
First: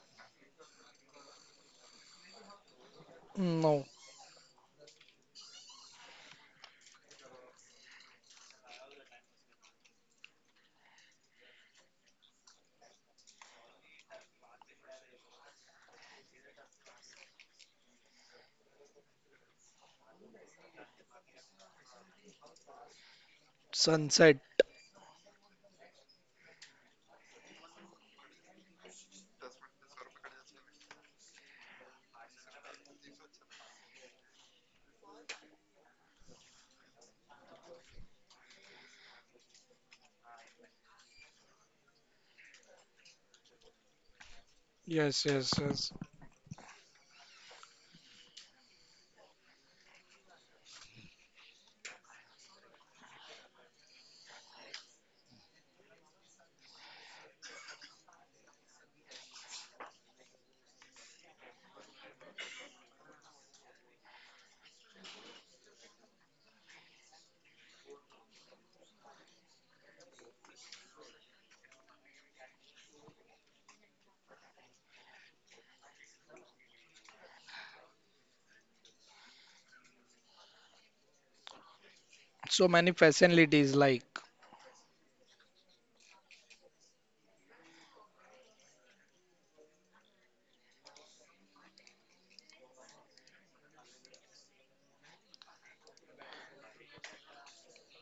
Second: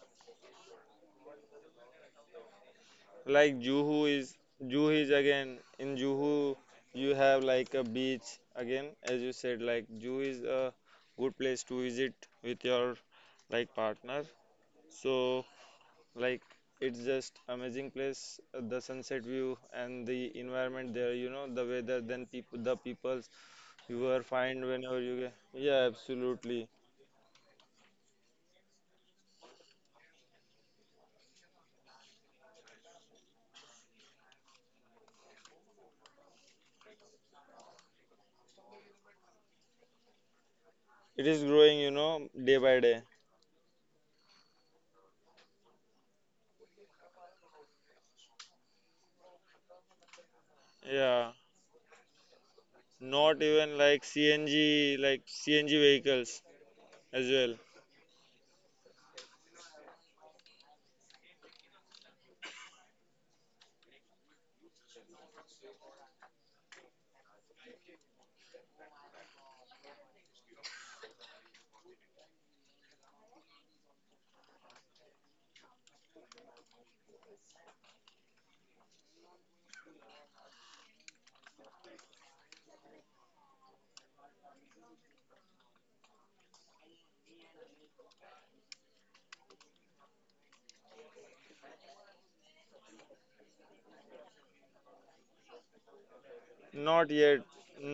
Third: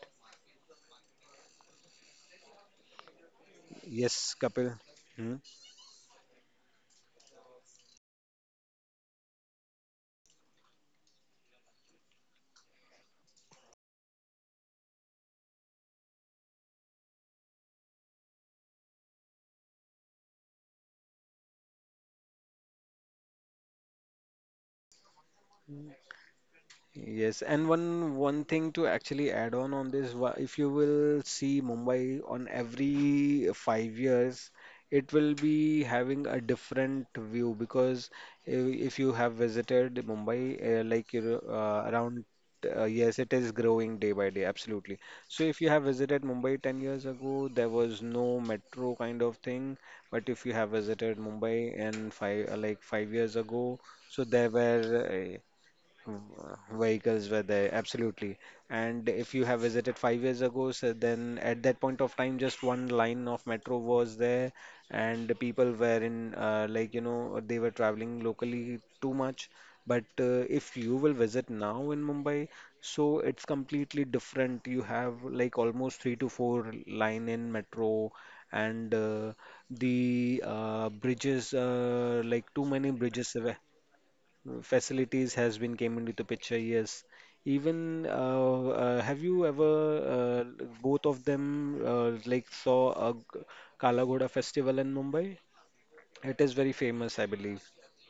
Speaker 3: Like
Speaker 1: Mm, no,
Speaker 2: Yes, Kapil.
Speaker 3: Juhu is again in Juhu you have like a beach again, as you said, like Juhu is a good place to visit with your like partner, so like it's just amazing place, the sunset view and the environment there, the weather, then people, the peoples you are
Speaker 1: sunset.
Speaker 3: find whenever you get, yeah, absolutely.
Speaker 2: Yes, and one thing to actually add on this, if you will see Mumbai on every 5 years, it will be having a different view because if you have visited Mumbai, like
Speaker 3: It
Speaker 2: you're,
Speaker 3: is growing,
Speaker 2: around
Speaker 3: day by day.
Speaker 2: yes, it is growing day by day, absolutely.
Speaker 1: Yes,
Speaker 2: So if
Speaker 1: yes,
Speaker 2: you have
Speaker 1: yes.
Speaker 2: visited Mumbai 10 years ago, there was no metro kind of thing, but if you have visited
Speaker 3: Yeah,
Speaker 2: Mumbai in 5 years
Speaker 3: not
Speaker 2: ago,
Speaker 3: even like
Speaker 2: so there
Speaker 3: CNG,
Speaker 2: were
Speaker 3: like
Speaker 2: uh,
Speaker 3: CNG vehicles
Speaker 2: vehicles
Speaker 3: as
Speaker 2: were
Speaker 3: well.
Speaker 2: there absolutely. And if you have visited 5 years ago, so then at that point of time just one line of metro was there, and the people were in they were traveling locally too much. But if you will visit now in Mumbai, so it's completely different. You have like almost three to four line in metro, and the bridges, like too
Speaker 1: So
Speaker 2: many
Speaker 1: many
Speaker 2: bridges,
Speaker 1: facilities like
Speaker 2: facilities has been came into the picture. Yes, even have you ever, both of them, saw a Kala Ghoda festival in Mumbai? It is very famous,
Speaker 3: not
Speaker 2: I
Speaker 3: yet
Speaker 2: believe.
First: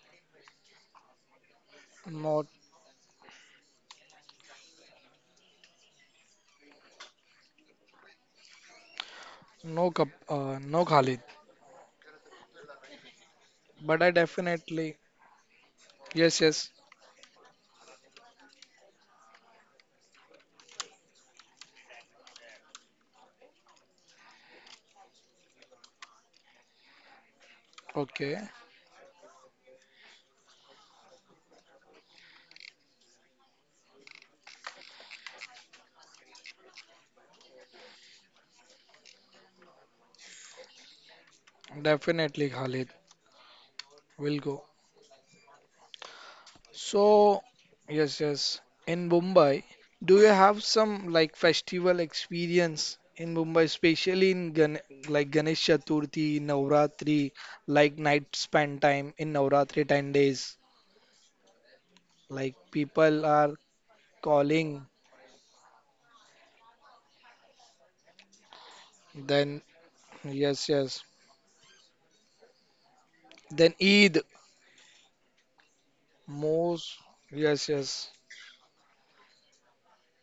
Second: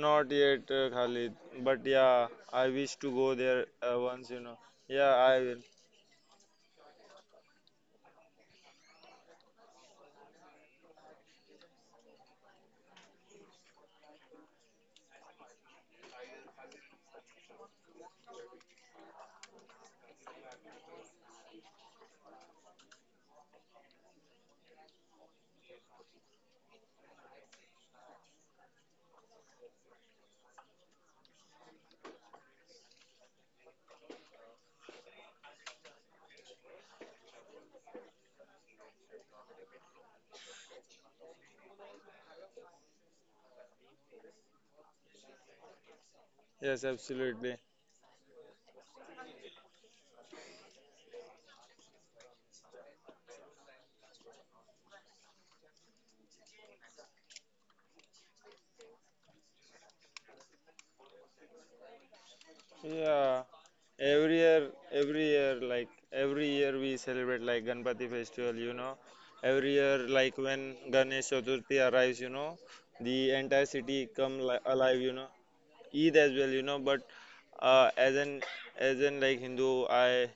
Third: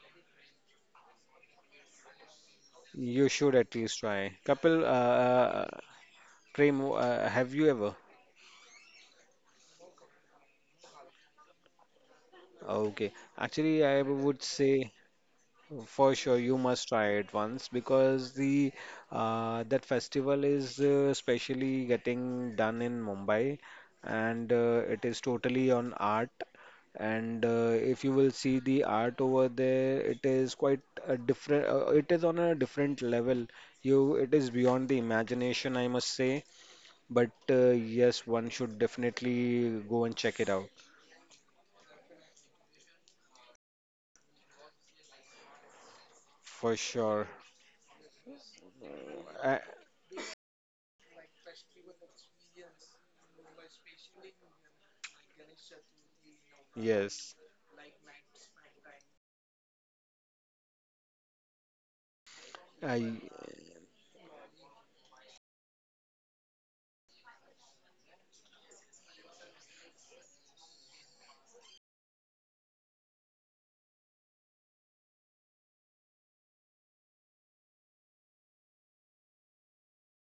Speaker 3: not yet Khalid, but yeah,
Speaker 1: not
Speaker 3: I wish to go
Speaker 2: You should
Speaker 3: there
Speaker 2: at least
Speaker 3: once,
Speaker 2: try, Kapil.
Speaker 3: yeah, I will.
Speaker 2: Prem, have you ever?
Speaker 1: no cup, no Khalid.
Speaker 2: Okay, actually I
Speaker 1: But I
Speaker 2: would say,
Speaker 1: definitely
Speaker 2: for sure,
Speaker 1: yes,
Speaker 2: you
Speaker 1: yes.
Speaker 2: must try it once because the that festival is especially getting done in Mumbai, and it is totally on art. And if you will
Speaker 1: Okay,
Speaker 2: see the art over there, it is quite a different. It is on a different level. You, it is beyond the imagination, I must say. But yes, one should definitely go and check it out
Speaker 1: definitely Khalid. Will go.
Speaker 2: for
Speaker 3: Yes,
Speaker 2: sure.
Speaker 1: So,
Speaker 3: absolutely.
Speaker 1: yes, yes. In
Speaker 2: Uh,
Speaker 1: Mumbai, do you have some like festival experience in Mumbai, especially in Gan like Ganesh Chaturthi, Navratri,
Speaker 2: yes.
Speaker 1: like night spend time in Navratri 10 days, like
Speaker 2: I
Speaker 1: people
Speaker 3: Yeah.
Speaker 1: are calling,
Speaker 3: Every year, like every year we celebrate like Ganpati festival, Every
Speaker 1: then
Speaker 3: year, like when
Speaker 1: yes, yes.
Speaker 3: Ganesh Chaturthi arrives, the entire
Speaker 1: Then
Speaker 3: city
Speaker 1: Eid,
Speaker 3: come alive, Eid as well, But
Speaker 1: most, yes,
Speaker 3: as
Speaker 1: yes.
Speaker 3: an like Hindu, I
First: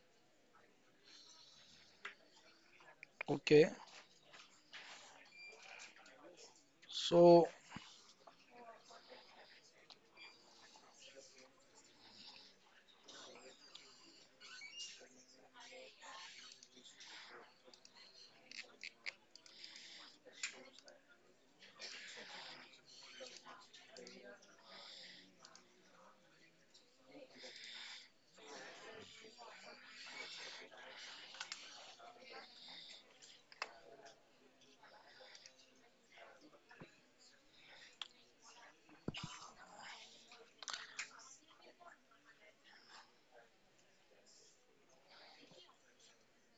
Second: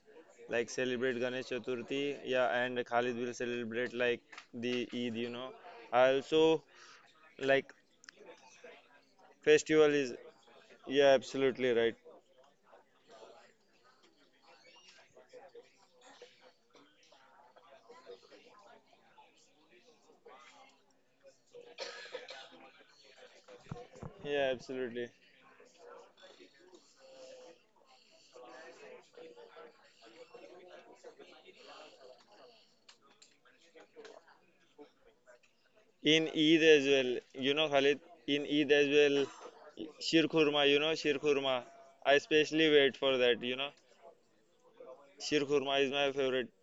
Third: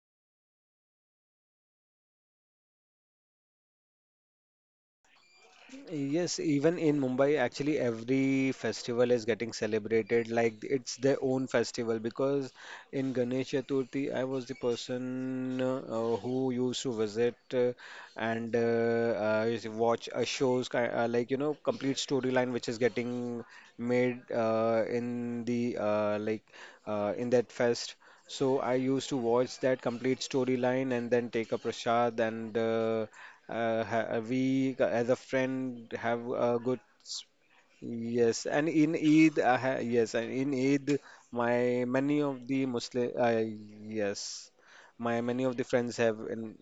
Speaker 3: like celebrate Ganesh Chaturthi, yeah, and Khalid will
Speaker 1: Okay.
Speaker 3: celebrate like the Eid, I
Speaker 2: yes,
Speaker 3: also
Speaker 2: even in Mumbai,
Speaker 1: So,
Speaker 3: like
Speaker 2: actually, every festival is getting
Speaker 3: festival is,
Speaker 2: celebrated like it's
Speaker 3: yeah,
Speaker 2: their own
Speaker 3: absolutely right.
Speaker 2: festival. Because in Ganesh Chaturthi, I was the person who used to visit and used to watch a shows complete storyline which is getting made
Speaker 3: Yeah, absolutely.
Speaker 2: in the in that fest. So I used to watch that complete storyline and then take a prasad and ha- we as a friend have
Speaker 3: In
Speaker 2: a
Speaker 3: Eid
Speaker 2: good
Speaker 3: as well, Khalid, in
Speaker 2: yes,
Speaker 3: Eid
Speaker 2: and
Speaker 3: as
Speaker 2: in
Speaker 3: well,
Speaker 2: Eid I ha, yes,
Speaker 3: Shir
Speaker 2: and in
Speaker 3: Khurma,
Speaker 2: Eid
Speaker 3: Shir Khurma.
Speaker 2: my
Speaker 3: I
Speaker 2: many of the
Speaker 3: especially wait
Speaker 2: Muslim
Speaker 3: for that,
Speaker 2: yes, my many
Speaker 3: Shir
Speaker 2: of the
Speaker 3: Khurma is
Speaker 2: friends
Speaker 3: my
Speaker 2: have
Speaker 3: favorite.
Speaker 2: in.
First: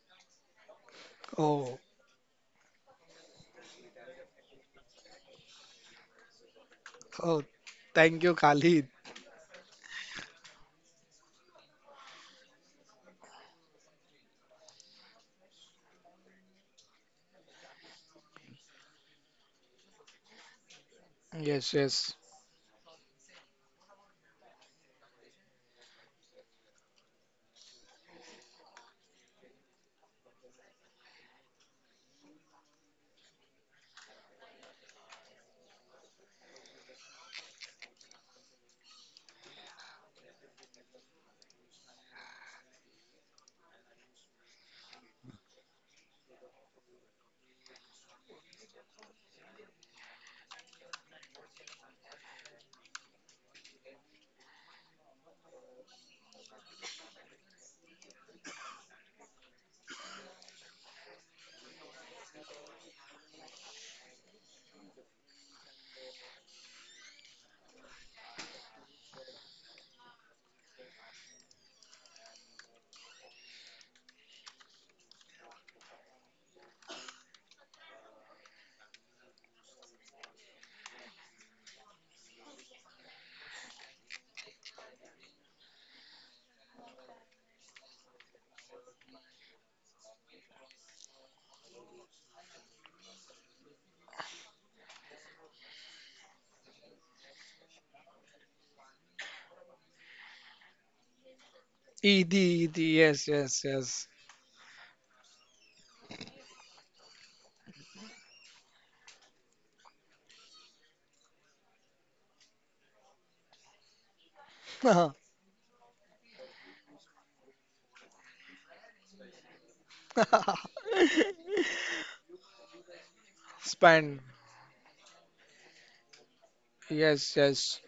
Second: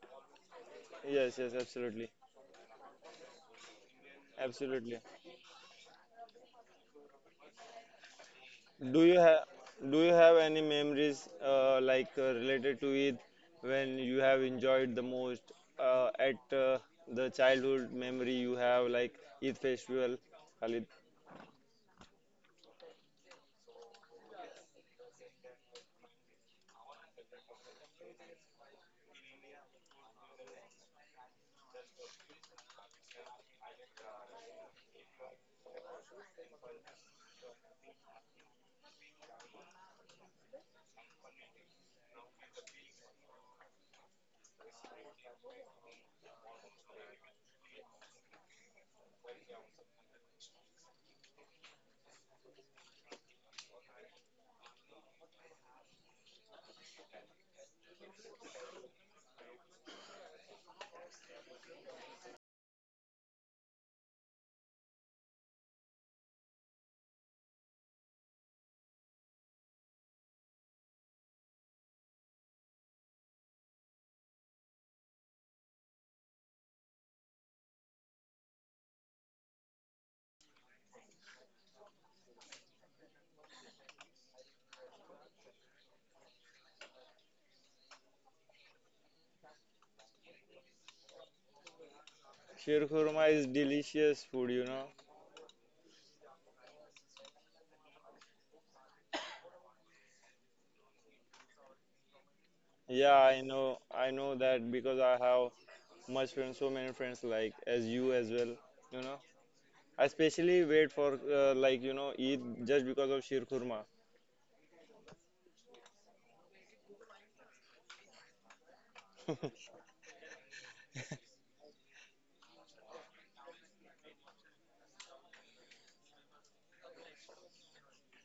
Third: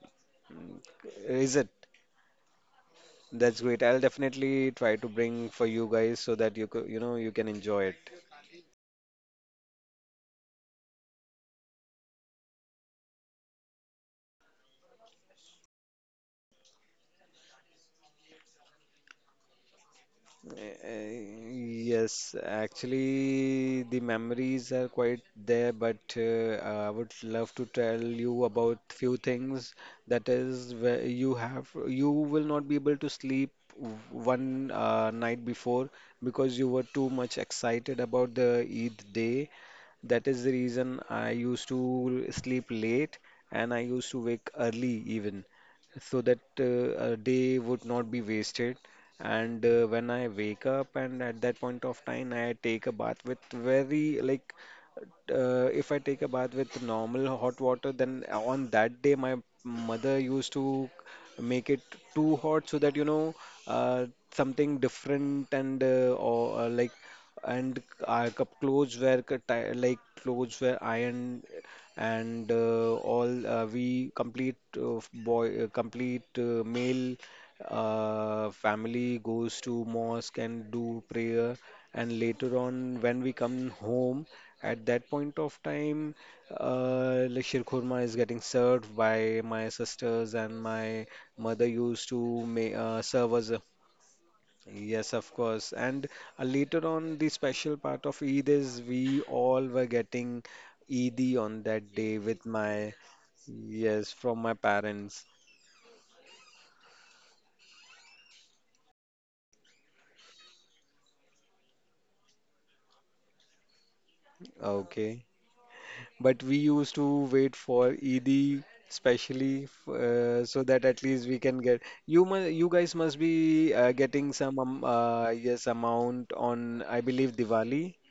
Speaker 3: Yes, yes,
Speaker 2: Is it?
Speaker 1: oh,
Speaker 3: absolutely.
Speaker 2: That's great, I'll definitely try
Speaker 3: Absolutely.
Speaker 2: to bring for you guys so that you could, you know, you
Speaker 1: oh,
Speaker 2: can enjoy it.
Speaker 1: thank you, Khalid.
Speaker 3: Do you have do you have any memories like related to Eid, when you have enjoyed the most at, the childhood memory you have like Eid festival, Khalid?
Speaker 2: Uh,
Speaker 1: Yes, yes.
Speaker 2: Yes, actually, the memories are quite there, but I would love to tell you about few things. That is, where you will not be able to sleep one night before because you were too much excited about the Eid day. That is the reason I used to sleep late and I used to wake early even, so that a day would not be wasted. And when I wake up, and at that point of time, I take a bath with very like if I take a bath with normal hot water, then on that day my mother used to make it too hot so that you know uh, something different and or like and clothes were like clothes were ironed and all we complete boy complete male family goes to mosque and do prayer, and later on when we come home, at that point of time like shir khurma is getting served by my sisters, and my mother used to
Speaker 3: Shir Khurma is
Speaker 2: serve us
Speaker 3: delicious food,
Speaker 2: yes, of course. And later on the special part of eid is we all were getting eid on that day
Speaker 1: Eid,
Speaker 2: with
Speaker 1: Eid,
Speaker 2: my
Speaker 3: Yeah,
Speaker 1: yes,
Speaker 3: I
Speaker 1: yes,
Speaker 3: know.
Speaker 1: yes.
Speaker 3: I
Speaker 2: yes
Speaker 3: know
Speaker 2: from my
Speaker 3: that because I
Speaker 2: parents.
Speaker 3: have much friends so many friends, like as you as well, you know I especially wait for like, Eid just because of Shir Khurma.
Speaker 2: Okay, but we used to wait for Eid specially so that at least we can get you you guys must be getting
Speaker 1: Spend.
Speaker 2: some yes amount on I believe
Speaker 1: Yes,
Speaker 2: Diwali.
Speaker 1: yes.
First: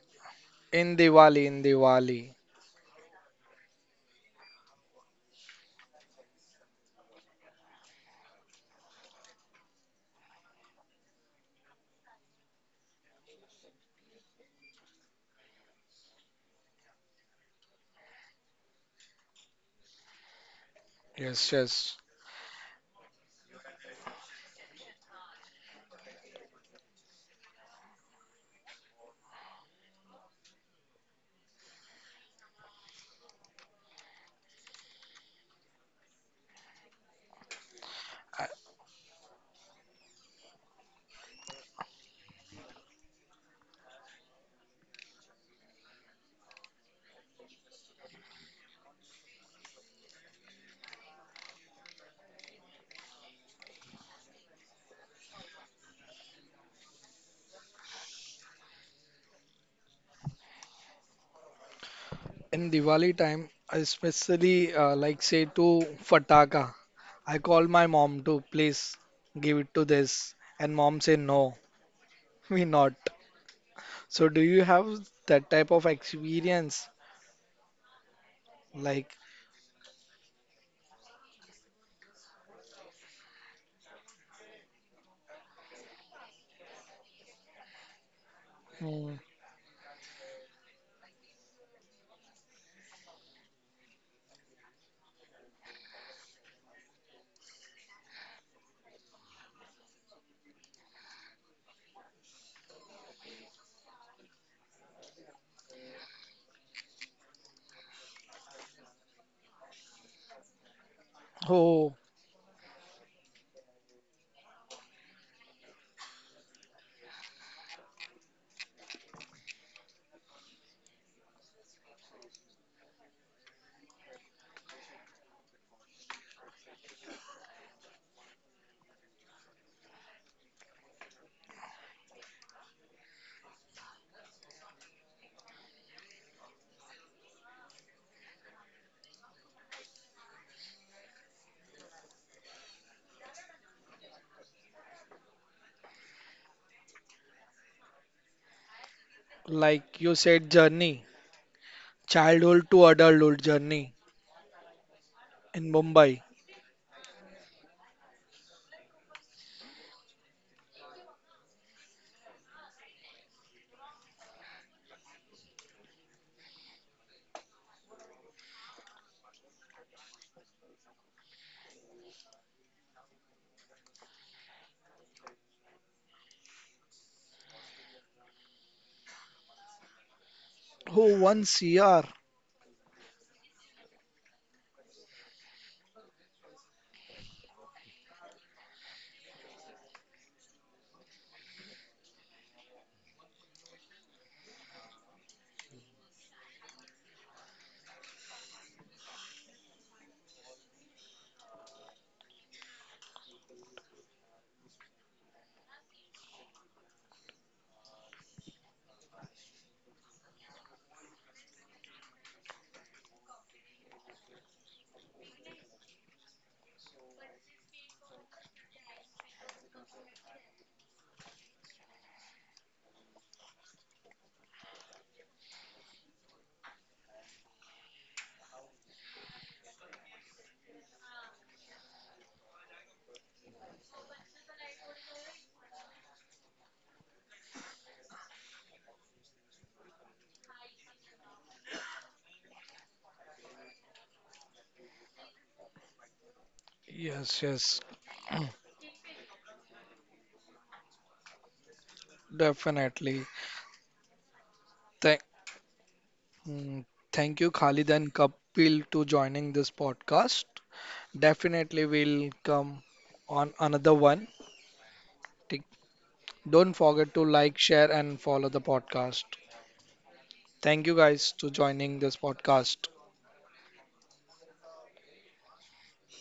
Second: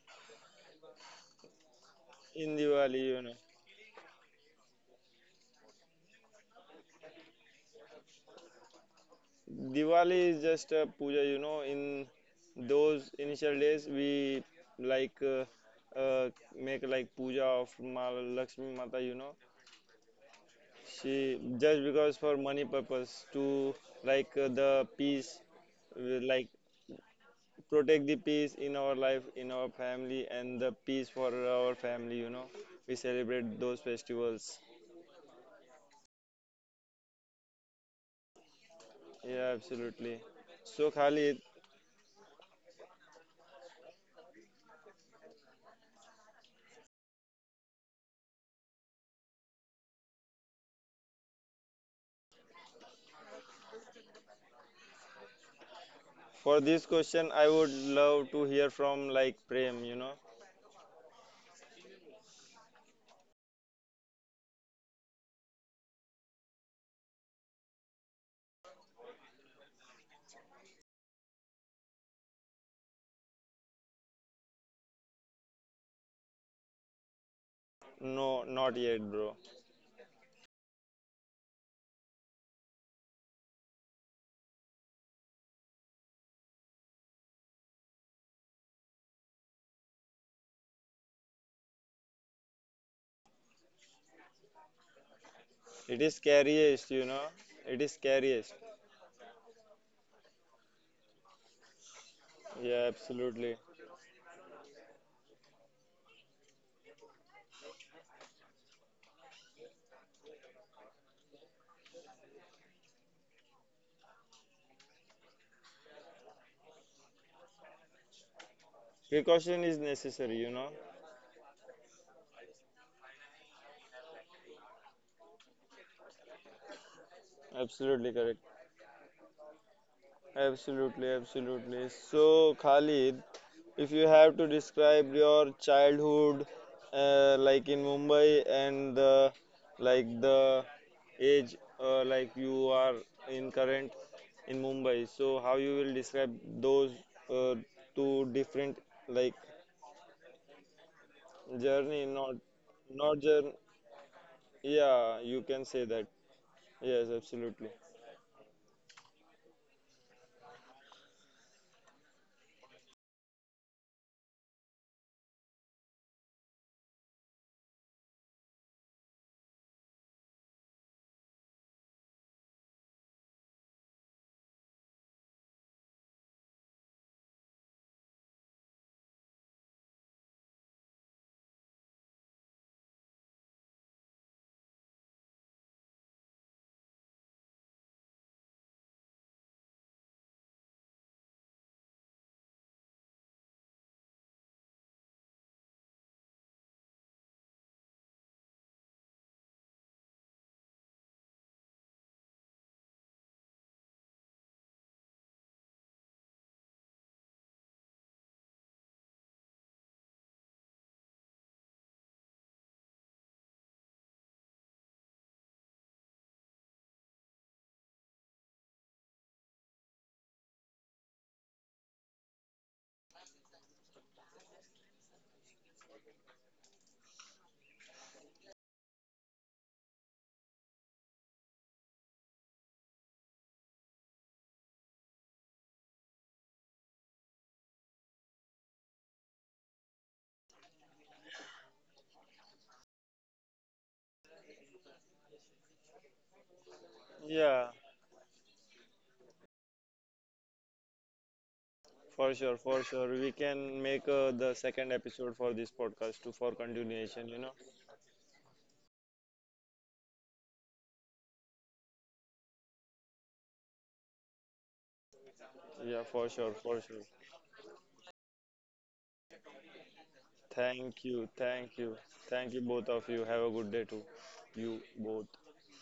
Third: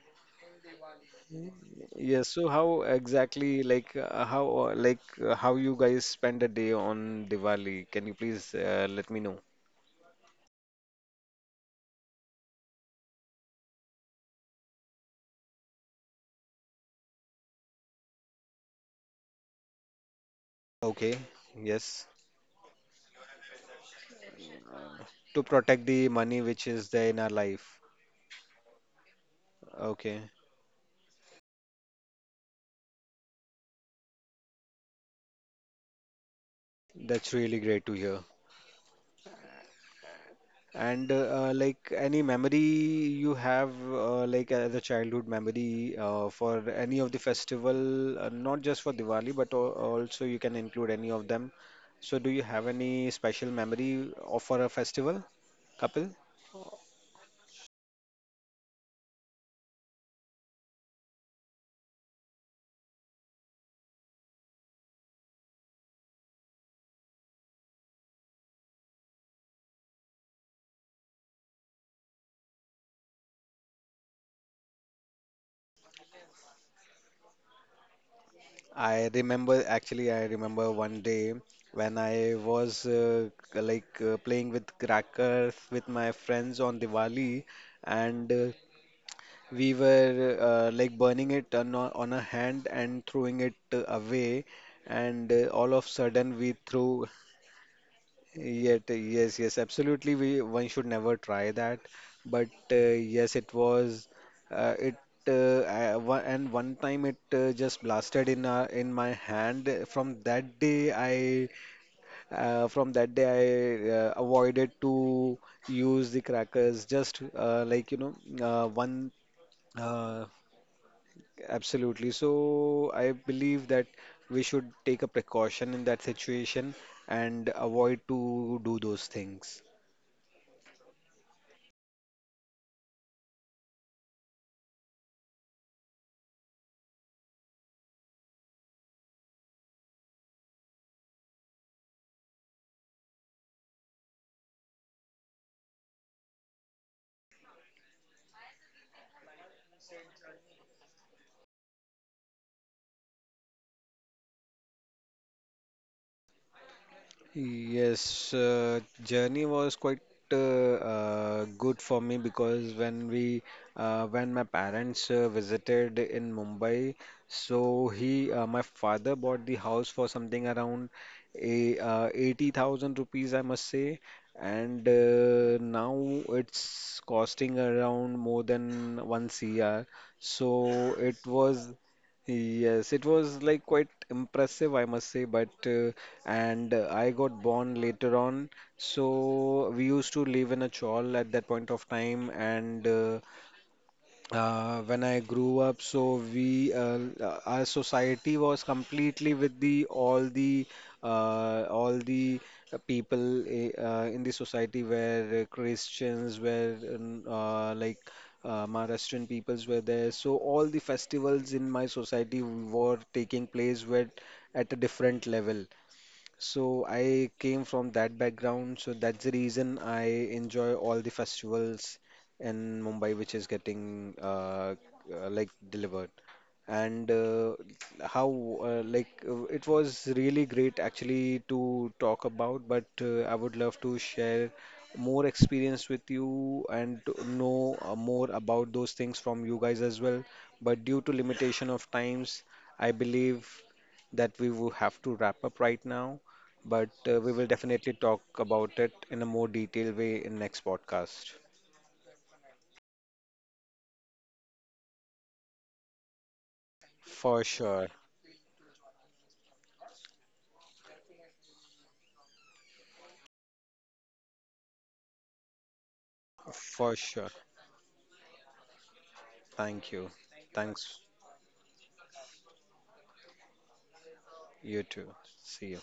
Speaker 1: In Diwali, in
Speaker 2: Yes,
Speaker 1: Diwali.
Speaker 2: so
Speaker 3: in
Speaker 2: how
Speaker 3: Diwali,
Speaker 2: exactly like how you guys spend a day on Diwali? Can you please let me know?
Speaker 3: Diwali is just a puja, in those initial days we like uh, make like puja of Ma Lakshmi Mata,
Speaker 2: Okay,
Speaker 3: she,
Speaker 1: Yes,
Speaker 3: just
Speaker 1: yes.
Speaker 2: yes.
Speaker 3: because for money purpose, to the peace,
Speaker 2: To protect the money
Speaker 3: like
Speaker 2: which is there in our life.
Speaker 3: protect the peace in our life, in our family,
Speaker 2: Okay,
Speaker 3: and the peace for our family. We celebrate those festivals.
Speaker 2: that's really great to hear.
Speaker 3: Yeah, absolutely. So,
Speaker 2: And
Speaker 3: Khalid,
Speaker 2: like any memory you have, like as a childhood memory for any of the festival, not just for Diwali, but also you can include any of them. So, do you have any special memory of for a festival, Kapil?
Speaker 3: for this question, I would love to hear from like Prem. You know,
Speaker 1: In Diwali time, I especially like say to Fataka. I call my mom to please give it to this, and mom say no, we not. So do you have that type of experience?
Speaker 3: no,
Speaker 1: Like,
Speaker 3: not yet,
Speaker 2: I
Speaker 3: bro.
Speaker 2: remember actually, I remember one day when I was playing with crackers with my friends on Diwali, and
Speaker 1: mm,
Speaker 2: we were like burning it on a hand and throwing it away, and all of
Speaker 3: It
Speaker 2: sudden
Speaker 3: is
Speaker 2: we threw.
Speaker 3: scariest. It is scariest.
Speaker 2: Yet, yes, yes, absolutely. We one should never try that. But
Speaker 3: Yeah,
Speaker 2: yes, it
Speaker 3: absolutely.
Speaker 2: was it I- one, and one time it just blasted in my hand. From that day, I
Speaker 1: oh,
Speaker 2: uh, from that day avoided to use the crackers. Just like you know, one.
Speaker 3: Precaution is
Speaker 2: Uh,
Speaker 3: necessary. You know,
Speaker 2: Absolutely. So I believe that we should take a precaution in that situation and avoid
Speaker 3: absolutely correct.
Speaker 2: to do those things.
Speaker 3: Absolutely, absolutely. So, Khalid, if you have to describe your childhood, like in Mumbai and the, like the age, like you are in current in Mumbai, so how you will describe those uh, two different like
Speaker 1: like you said, journey,
Speaker 3: journey,
Speaker 1: childhood
Speaker 3: not
Speaker 1: to adulthood
Speaker 3: not journey.
Speaker 1: journey
Speaker 3: Yeah,
Speaker 1: in
Speaker 3: you can
Speaker 1: Mumbai.
Speaker 3: say that. Yes, absolutely.
Speaker 2: Yes, journey was quite good for me because when we when my parents visited in Mumbai, so he my father bought the house for something around a 80,000 rupees, I must say, and now it's costing around more than one CR.
Speaker 1: Oh,
Speaker 2: So
Speaker 1: one
Speaker 2: it
Speaker 1: CR.
Speaker 2: was, yes, it was like quite impressive, I must say. But and I got born later on, so we used to live in a chawl at that point of time, and when I grew up, so we our society was completely with the all the all the people in the society were Christians, were like Maharashtrian peoples were there. So all the festivals in my society were taking place were at a different level. So I came from that background, so that's the reason I enjoy all the festivals in Mumbai which is getting like delivered. And how like It was really great actually to talk about, but I would love to share more experience with you and to know more about those things from you guys as well. But due to limitation of times, I believe that we will have to wrap up right now. But
Speaker 1: Yes,
Speaker 2: we
Speaker 1: yes,
Speaker 2: will
Speaker 3: Yeah,
Speaker 2: definitely talk about it in a more detailed way in next podcast.
Speaker 3: for sure, for
Speaker 1: definitely.
Speaker 3: sure. We can make the
Speaker 1: Thank,
Speaker 3: second episode for this podcast too
Speaker 1: mm,
Speaker 3: for
Speaker 1: Thank you,
Speaker 3: continuation,
Speaker 2: For
Speaker 1: Khalid and
Speaker 2: sure,
Speaker 1: Kapil, to joining this podcast. Definitely, we'll come on another one. Take-
Speaker 3: Yeah, for
Speaker 1: Don't
Speaker 3: sure,
Speaker 1: forget
Speaker 3: for
Speaker 1: to
Speaker 2: for
Speaker 3: sure.
Speaker 1: like,
Speaker 2: sure,
Speaker 1: share, and follow the podcast.
Speaker 2: thank you,
Speaker 1: Thank you guys
Speaker 2: thanks.
Speaker 3: Thank
Speaker 1: to
Speaker 3: you,
Speaker 1: joining this
Speaker 3: thank you,
Speaker 1: podcast.
Speaker 3: thank you, both of you. Have a good day too. You
Speaker 2: You too.
Speaker 3: both.
Speaker 2: See you.